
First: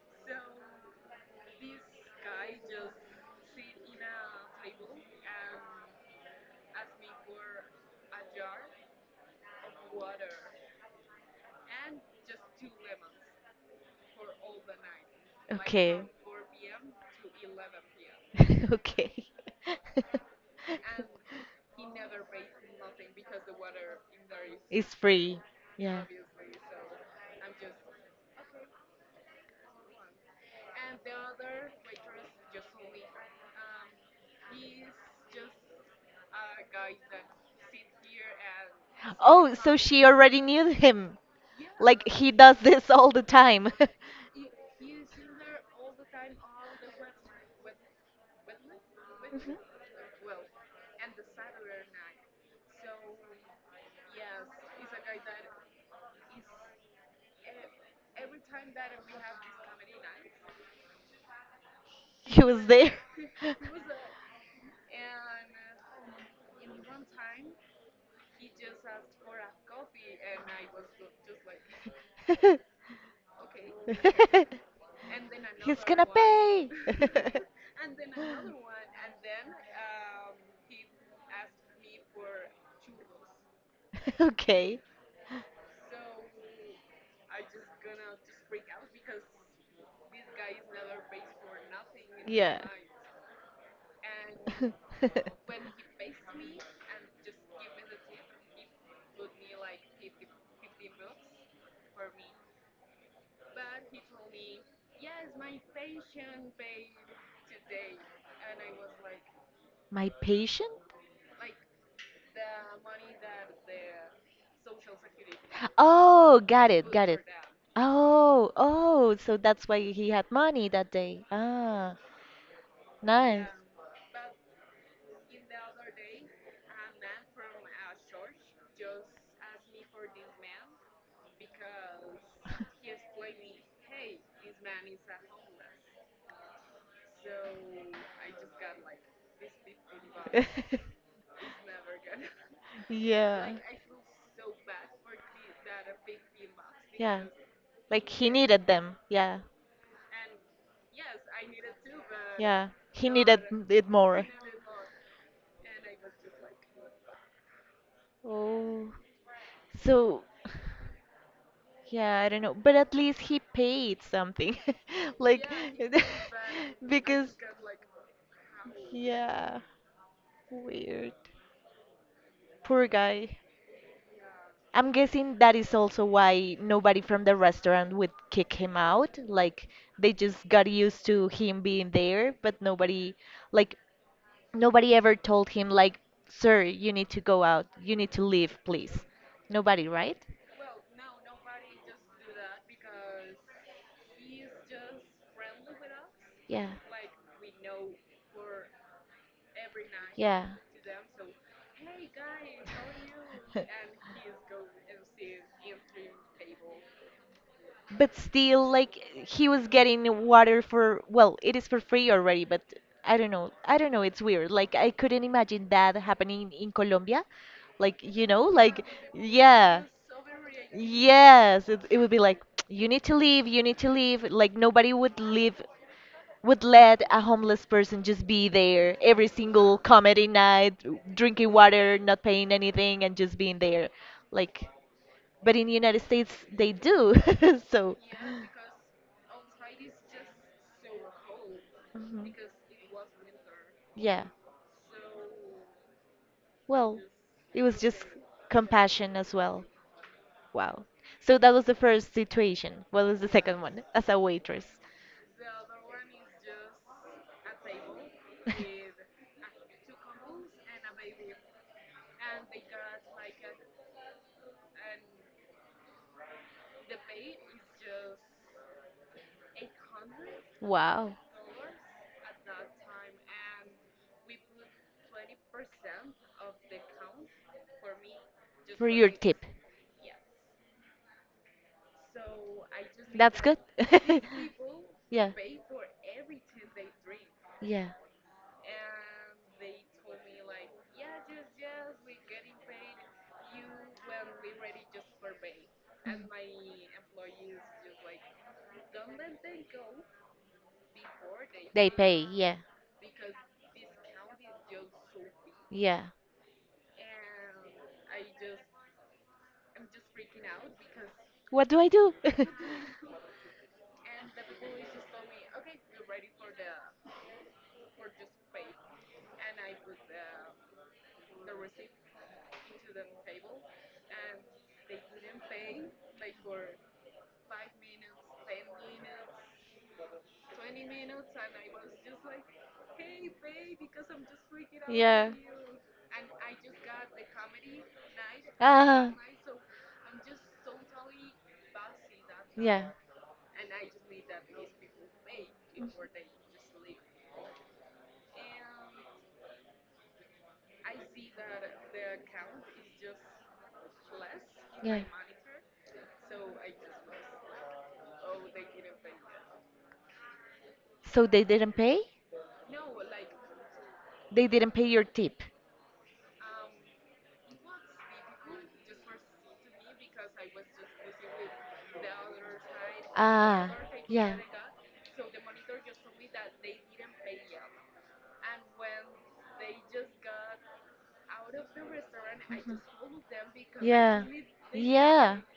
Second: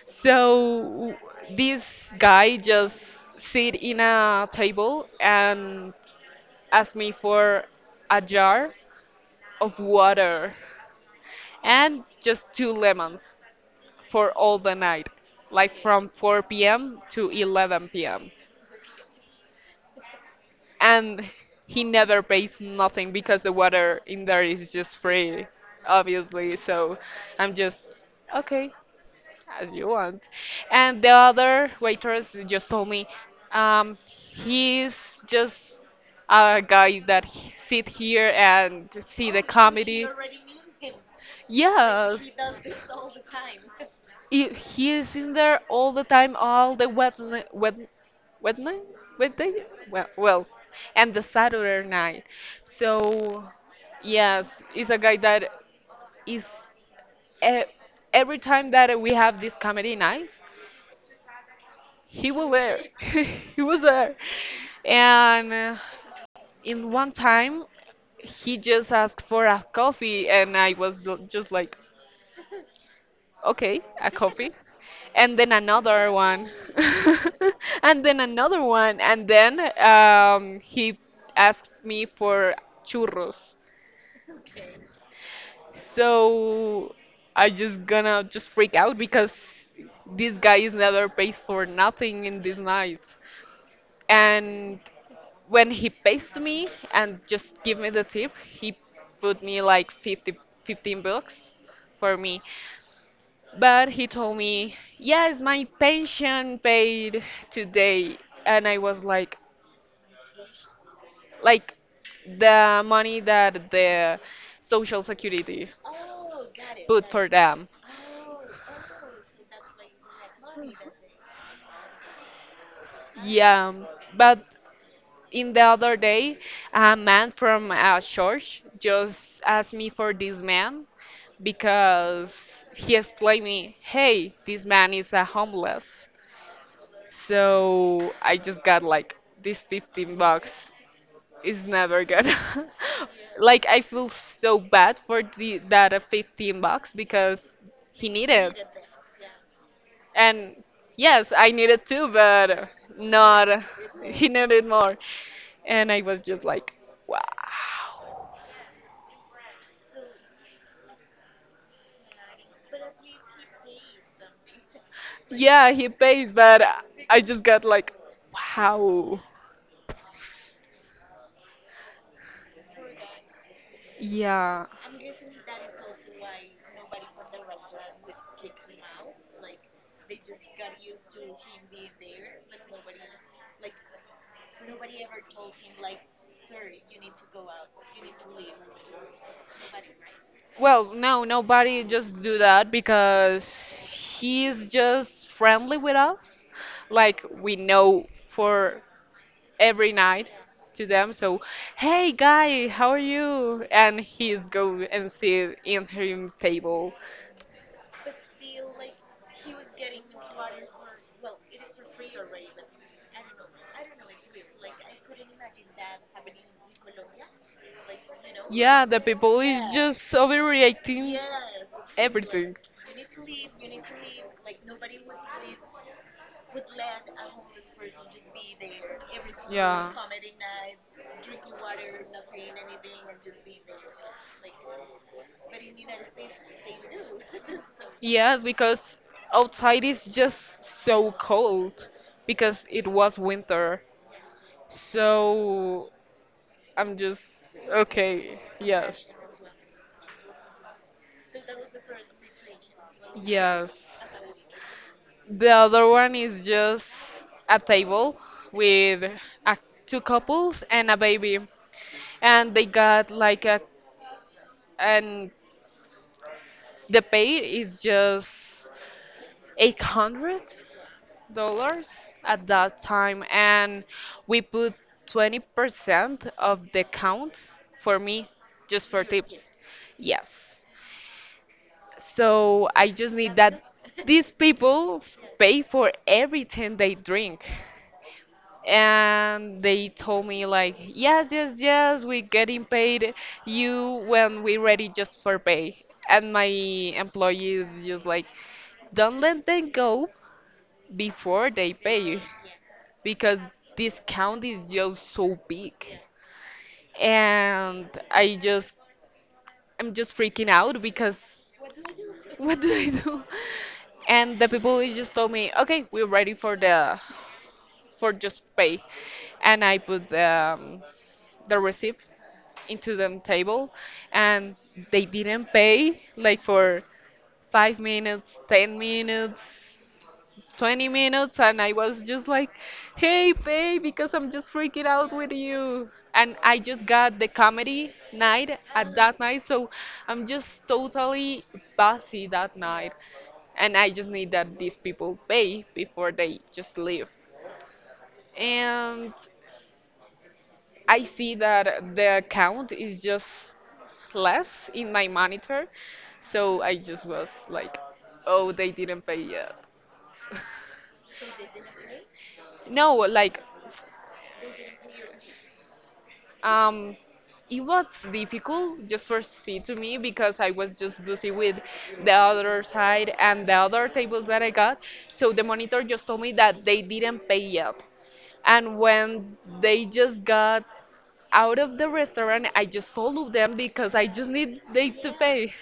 Speaker 1: So this guy just sit in a table and asked me for a jar of water and just two lemons for all the night, like
Speaker 2: Okay.
Speaker 1: from 4 p.m. to 11 p.m.
Speaker 2: [laughs] Okay. [laughs]
Speaker 1: And he never pays nothing because the water in there is
Speaker 2: It's
Speaker 1: just
Speaker 2: free.
Speaker 1: free,
Speaker 2: Yeah.
Speaker 1: obviously. So I'm just okay, as you want. And the other waitress just told me, um, he's just a guy that sit here and see the
Speaker 2: Oh, so she
Speaker 1: comedy.
Speaker 2: already knew him. Like
Speaker 1: Yes.
Speaker 2: he does this all the time. [laughs]
Speaker 1: He is in there all the time, all the Wednesday, Wednesday, Wednesday, well, and the Saturday night. So, yes, he's a guy that is e every time that we have this comedy nights, he
Speaker 2: He
Speaker 1: was
Speaker 2: was
Speaker 1: there.
Speaker 2: there.
Speaker 1: [laughs] He was there, and in one time, he just asked for a coffee, and I was just like,
Speaker 2: [laughs] [laughs]
Speaker 1: okay, a coffee.
Speaker 2: [laughs]
Speaker 1: And then
Speaker 2: He's
Speaker 1: another
Speaker 2: gonna
Speaker 1: one.
Speaker 2: pay.
Speaker 1: [laughs] And then another one. And then he asked me for churros.
Speaker 2: [laughs] Okay.
Speaker 1: So I just gonna just freak out because this guy is never pays for nothing in these
Speaker 2: Yeah.
Speaker 1: nights. And
Speaker 2: [laughs]
Speaker 1: when he pays me and just give me the tip, he put me like 50, $15 for me. But he told me, "Yes, my pension paid today." And I was
Speaker 2: My patient?
Speaker 1: like the money that the social security
Speaker 2: Oh, got it,
Speaker 1: put
Speaker 2: got
Speaker 1: for
Speaker 2: it.
Speaker 1: them.
Speaker 2: Oh, oh, so that's why he had money that day. Ah, nice.
Speaker 1: Yeah, but in the other day, a man from a church just asked me for this man because he explained me, "Hey, this man is a homeless." So I just got like this 15 bucks.
Speaker 2: [laughs]
Speaker 1: It's never good. [laughs]
Speaker 2: Yeah.
Speaker 1: Like, I feel so bad for the that 15 bucks
Speaker 2: Yeah.
Speaker 1: because he
Speaker 2: Like he
Speaker 1: needed.
Speaker 2: needed them. Yeah.
Speaker 1: And yes, I needed too, but
Speaker 2: Yeah. He needed
Speaker 1: not
Speaker 2: it
Speaker 1: [laughs] he
Speaker 2: more.
Speaker 1: needed more. And I was just like, wow.
Speaker 2: Oh. So, yeah, I don't know, but at least he paid something. [laughs] Like,
Speaker 1: Yeah, he pays, but
Speaker 2: [laughs]
Speaker 1: I
Speaker 2: because,
Speaker 1: just got like, wow.
Speaker 2: yeah, weird. Poor guy.
Speaker 1: Yeah.
Speaker 2: I'm guessing that is also why nobody from the restaurant would kick him out. Like, they just got used to him being there, but like, nobody ever told him, like, sir, you need to go out, you need to leave, please. Nobody, right?
Speaker 1: Well, no, nobody just do that because he's just friendly with us.
Speaker 2: Yeah.
Speaker 1: Like, we know for every night
Speaker 2: Yeah.
Speaker 1: to them. So, hey guy, how are you? And
Speaker 2: [laughs]
Speaker 1: he's go and sit in her table.
Speaker 2: But still, like he was getting water for, well, it is for free already, but I don't know, it's weird. Like I couldn't imagine that happening in Colombia. Like, you know,
Speaker 1: Yeah,
Speaker 2: like
Speaker 1: the
Speaker 2: [laughs]
Speaker 1: people is
Speaker 2: Yeah, yeah.
Speaker 1: just overreacting
Speaker 2: Yes, it would be like
Speaker 1: everything.
Speaker 2: [tsk] you need to leave, you need to leave. Like nobody would let a homeless person just be there every single
Speaker 1: Yeah.
Speaker 2: comedy night, drinking water, not paying anything, and just being there. Like, but in the United States, they do. [laughs] So.
Speaker 1: Yes, because outside is just so cold
Speaker 2: Mhm.
Speaker 1: because it was winter.
Speaker 2: Yeah.
Speaker 1: So I'm
Speaker 2: Well,
Speaker 1: just
Speaker 2: it was just
Speaker 1: okay. Yes.
Speaker 2: compassion as well. Wow. So that was the first situation. What was the second one?
Speaker 1: Yes.
Speaker 2: As a waitress.
Speaker 1: The other one is just a table with a, two couples and a baby, and they got like a and
Speaker 2: [laughs]
Speaker 1: the pay is just eight hundred
Speaker 2: Wow.
Speaker 1: dollars at that time, and we put 20% of the count for me just
Speaker 2: For
Speaker 1: for
Speaker 2: your tip.
Speaker 1: tips. Yes. So I just need
Speaker 2: That's
Speaker 1: that
Speaker 2: good. [laughs]
Speaker 1: these people
Speaker 2: Yeah.
Speaker 1: pay for everything they drink.
Speaker 2: Yeah.
Speaker 1: And they told me like, yes, yes, yes, we getting paid you when we ready just for pay. And my employees just like, don't let them go before they
Speaker 2: They
Speaker 1: pay you
Speaker 2: pay. Yeah.
Speaker 1: because this count is just so big.
Speaker 2: Yeah.
Speaker 1: And I'm just freaking out because
Speaker 2: What do I do?
Speaker 1: [laughs] what do I
Speaker 2: [laughs]
Speaker 1: do? And the people is just told me, okay, we're ready for just pay. And I put the receipt into the table, and they didn't pay like for 5 minutes, 10 minutes, 20 minutes. And I was just like, hey, pay because I'm just freaking out with
Speaker 2: Yeah.
Speaker 1: you. And I just got the comedy night at
Speaker 2: Ah.
Speaker 1: that night. So I'm just totally bossy that night.
Speaker 2: Yeah.
Speaker 1: And I just need that these people pay before they just leave. And I see that the account is just less in
Speaker 2: Yeah.
Speaker 1: my monitor. So I just was like, oh, they didn't pay yet.
Speaker 2: So they didn't pay?
Speaker 1: No, like,
Speaker 2: They didn't pay your tip.
Speaker 1: um, it was difficult just for C to me because I was just busy with the other side and the
Speaker 2: Ah,
Speaker 1: other tables
Speaker 2: yeah.
Speaker 1: that I got. So the monitor just told me that they didn't pay yet. And when they just got out of the restaurant, I
Speaker 2: Mhm.
Speaker 1: just followed them because I
Speaker 2: Yeah.
Speaker 1: just need they to
Speaker 2: Yeah.
Speaker 1: pay.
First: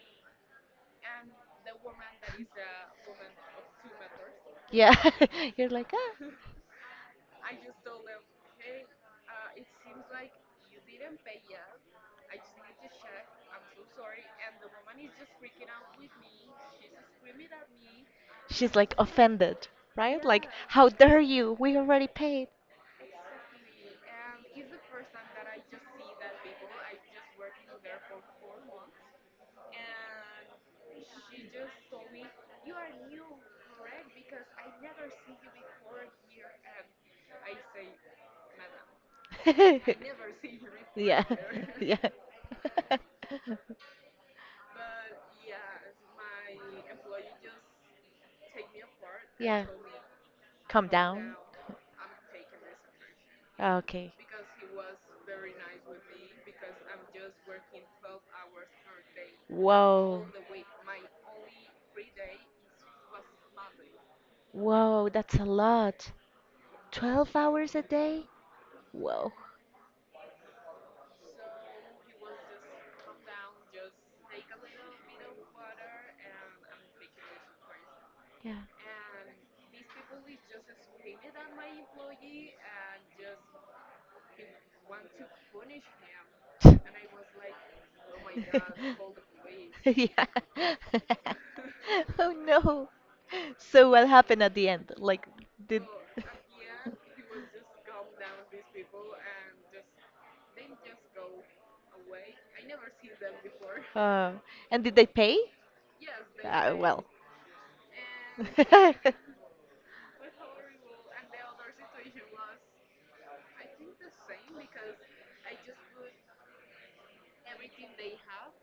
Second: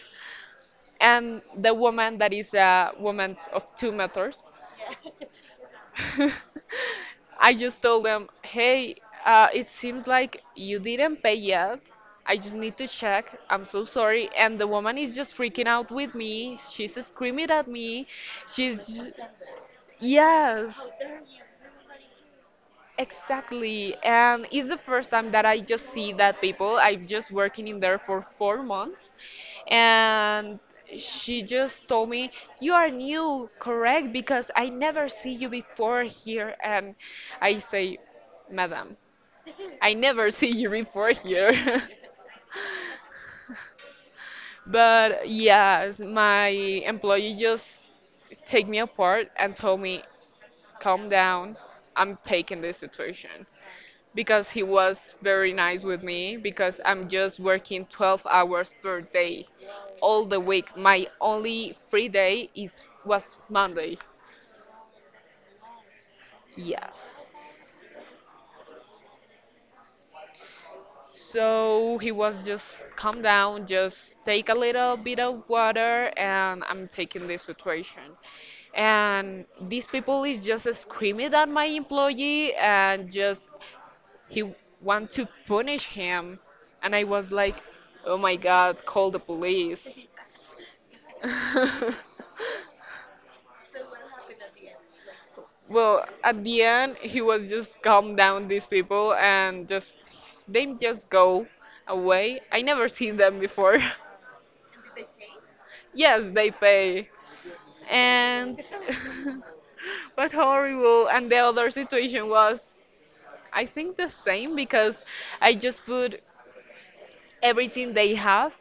Speaker 1: And the woman that is a woman of 2 meters,
Speaker 2: Yeah. [laughs] You're like, ah.
Speaker 1: [laughs] I just told them, hey, it seems like you didn't pay yet. I just need to check. I'm so sorry. And the woman is just freaking out with me. She's screaming at me.
Speaker 2: She's
Speaker 1: She's,
Speaker 2: like
Speaker 1: j-
Speaker 2: offended, right? Like,
Speaker 1: yes.
Speaker 2: how dare you? We already paid.
Speaker 1: Exactly. And it's the first time that I just see that people. I'm just working in there for 4 months. And she just told me, "You are new, correct? Because I never see you before here." And I say, "Madam, I never [laughs]
Speaker 2: [laughs]
Speaker 1: see you before
Speaker 2: Yeah. [laughs]
Speaker 1: here." [laughs]
Speaker 2: Yeah. [laughs]
Speaker 1: But yes, my employee just take me apart and
Speaker 2: Yeah.
Speaker 1: told me,
Speaker 2: Calm
Speaker 1: calm
Speaker 2: down.
Speaker 1: down, I'm taking this situation,
Speaker 2: Okay.
Speaker 1: because he was very nice with me because I'm just working 12 hours per day
Speaker 2: all
Speaker 1: all
Speaker 2: Wow.
Speaker 1: the week. My only free day is was Monday.
Speaker 2: Wow, that's a lot.
Speaker 1: Yes.
Speaker 2: 12 hours a day? Whoa.
Speaker 1: So he was just calm down, just take a little bit of water and I'm taking this situation.
Speaker 2: Yeah.
Speaker 1: And these people is just screaming at my employee, and just he want to punish him,
Speaker 2: Oh
Speaker 1: and I was like, "Oh my God, call the
Speaker 2: [laughs]
Speaker 1: police."
Speaker 2: police. Yeah. [laughs] Oh
Speaker 1: [laughs]
Speaker 2: no. So what happened at the end? Like,
Speaker 1: Well, at the end, he was just calm down these people and just they just go away. I never seen them before. [laughs]
Speaker 2: uh, and did they pay?
Speaker 1: Yes, they
Speaker 2: Well.
Speaker 1: pay. And
Speaker 2: [laughs]
Speaker 1: [laughs] but horrible. And the other situation was, I think the same because I just put everything they have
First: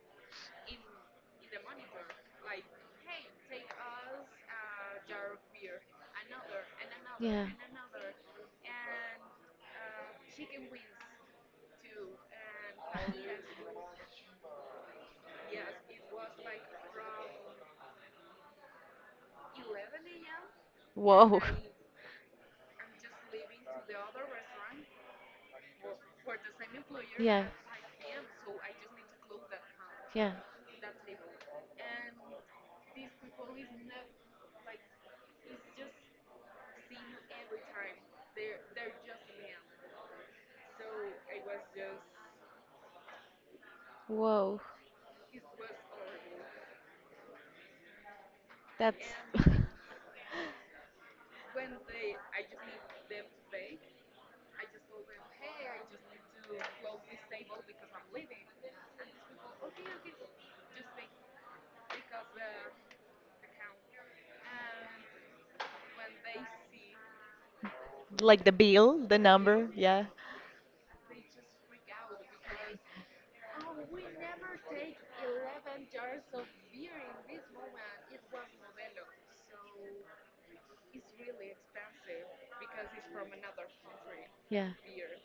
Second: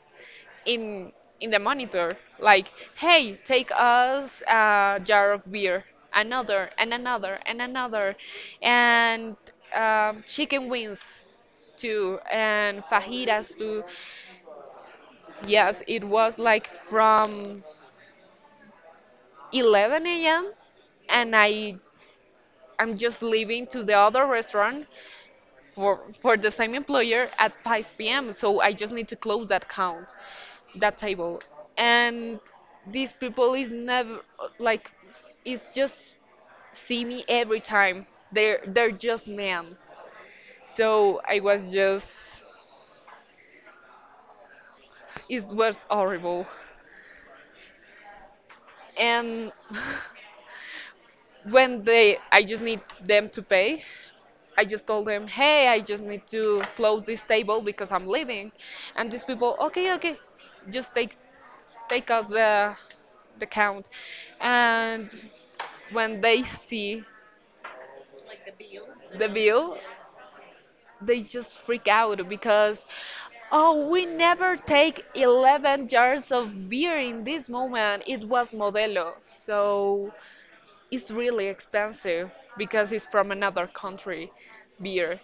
Speaker 1: in in the monitor, like, hey, take us a jar of beer, another and another
Speaker 2: Yeah.
Speaker 1: and another, and chicken wings too, and fajitas too. Yes, it was like from 11 a.m., and
Speaker 2: Whoa.
Speaker 1: I'm just leaving to the other restaurant for the same employer
Speaker 2: Yeah.
Speaker 1: at 5 p.m., so I just need to close that count,
Speaker 2: Yeah.
Speaker 1: that table. And these people is never, like, it's just see me every time. They're just men, so I was just,
Speaker 2: Whoa.
Speaker 1: it was horrible.
Speaker 2: That's [laughs]
Speaker 1: And [laughs] when they I just need them to pay, I just told them, hey, I just need to close this table because I'm leaving. And these people, okay, okay, just take us the count. And when they see
Speaker 2: like the bill, the
Speaker 1: the
Speaker 2: number.
Speaker 1: bill,
Speaker 2: Yeah.
Speaker 1: they just freak out because, oh, we never take 11 jars of beer. In this moment it was Modelo, so it's really expensive because it's from another country
Speaker 2: Yeah.
Speaker 1: beer.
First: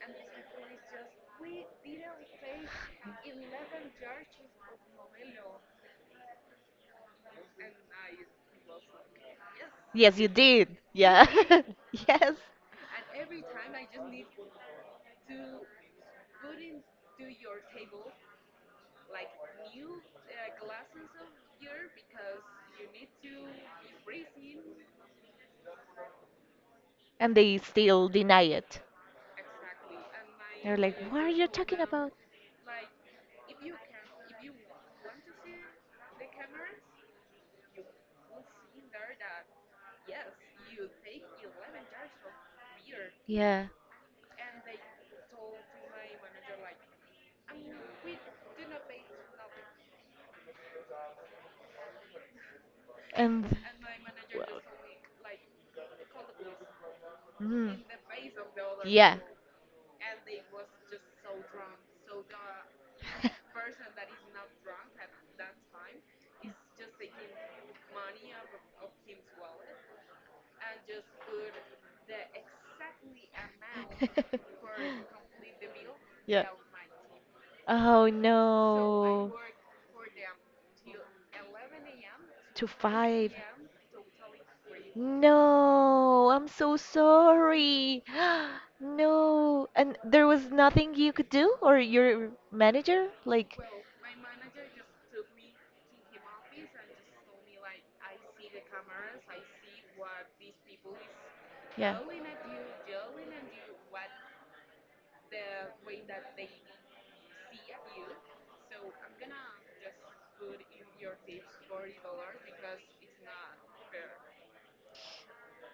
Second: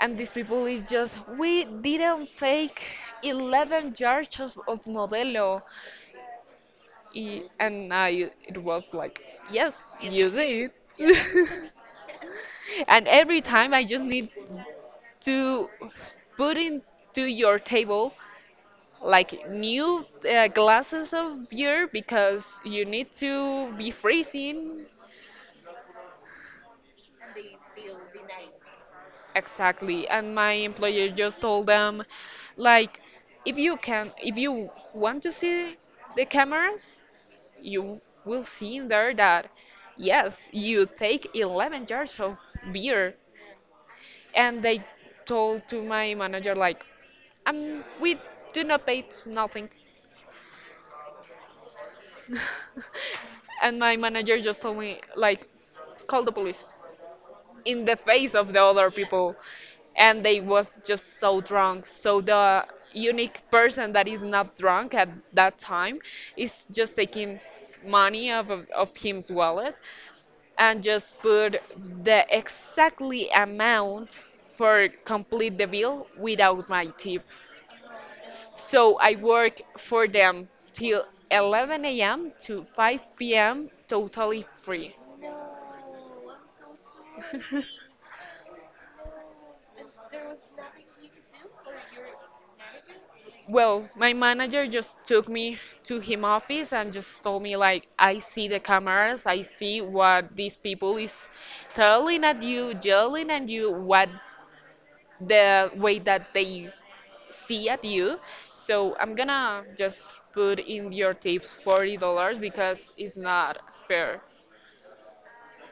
Speaker 1: And these people is just, we didn't take 11 jars of Modelo. And I it was like, yes,
Speaker 2: Yes, you
Speaker 1: you did.
Speaker 2: did. Yeah.
Speaker 1: [laughs]
Speaker 2: [laughs] Yes.
Speaker 1: And every time I just need to put into your table like new glasses of beer because you need to be freezing.
Speaker 2: And they still deny it.
Speaker 1: Exactly. And my
Speaker 2: They're like,
Speaker 1: employer
Speaker 2: "What are
Speaker 1: just
Speaker 2: you
Speaker 1: told
Speaker 2: talking
Speaker 1: them,
Speaker 2: about?"
Speaker 1: like, if you want to see the cameras, you will see in there that, yes, you take 11 jars of beer.
Speaker 2: Yeah,
Speaker 1: And they told to my manager, like, we do not pay nothing.
Speaker 2: and
Speaker 1: [laughs] And my manager
Speaker 2: well,
Speaker 1: just told me, like, call the police,
Speaker 2: mm,
Speaker 1: in the face of the other
Speaker 2: yeah,
Speaker 1: people. And they was just so drunk, so the unique person that is not drunk at that time is just taking money out of him's wallet and just put the exactly amount for
Speaker 2: [laughs]
Speaker 1: complete the bill
Speaker 2: yeah.
Speaker 1: without my tip.
Speaker 2: Oh
Speaker 1: So I
Speaker 2: no,
Speaker 1: work for them till 11 a.m. to
Speaker 2: to five.
Speaker 1: 5 p.m. totally free.
Speaker 2: No, I'm so sorry.
Speaker 1: [laughs]
Speaker 2: [gasps] No, and there was nothing you could do, or your manager? Like,
Speaker 1: Well, my manager just took me to him office and just told me, like, I see the cameras, I see what these people is
Speaker 2: yeah.
Speaker 1: yelling at you, what the way that they see at you. So I'm gonna just put in your tips $40 because it's not fair.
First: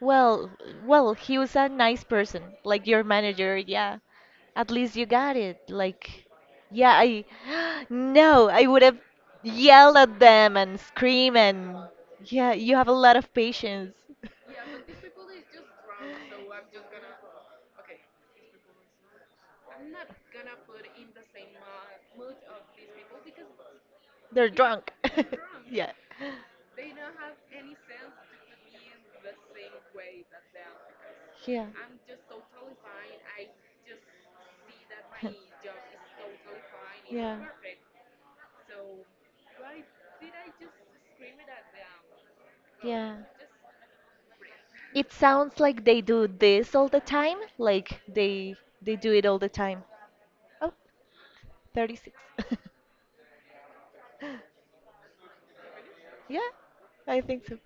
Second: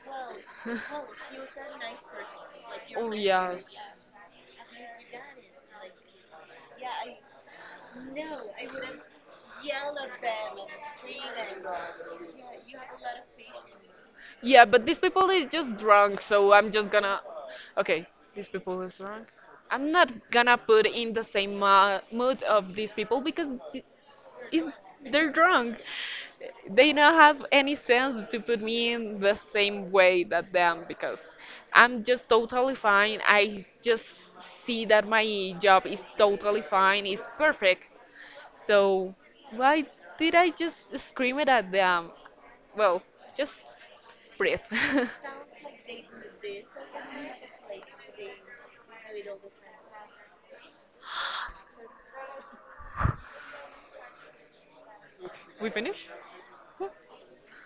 Speaker 2: Well, well, he
Speaker 1: [laughs]
Speaker 2: was a nice person, like your
Speaker 1: Oh
Speaker 2: manager,
Speaker 1: yes.
Speaker 2: yeah. At least you got it. Like, yeah, [gasps] no, I would have yelled at them and scream and, yeah, you have a lot of patience.
Speaker 1: Yeah, but these people is just drunk, so I'm just gonna, okay, these people is drunk. I'm not gonna put in the same mood of these people because th-
Speaker 2: They're
Speaker 1: is
Speaker 2: drunk.
Speaker 1: they're drunk.
Speaker 2: [laughs]
Speaker 1: They don't have any sense to put me in the same way that them because
Speaker 2: Yeah, yeah.
Speaker 1: I'm just totally fine. I just see that my job is
Speaker 2: [laughs]
Speaker 1: totally fine,
Speaker 2: [laughs]
Speaker 1: it's
Speaker 2: Yeah.
Speaker 1: perfect. So why did I just scream it at them?
Speaker 2: Because.
Speaker 1: Well,
Speaker 2: Yeah.
Speaker 1: just breathe. [laughs]
Speaker 2: It sounds like they do this all the time, like they do it all the time. Oh, 36.
Speaker 1: We finish?
Speaker 2: [laughs] Yeah, I think so.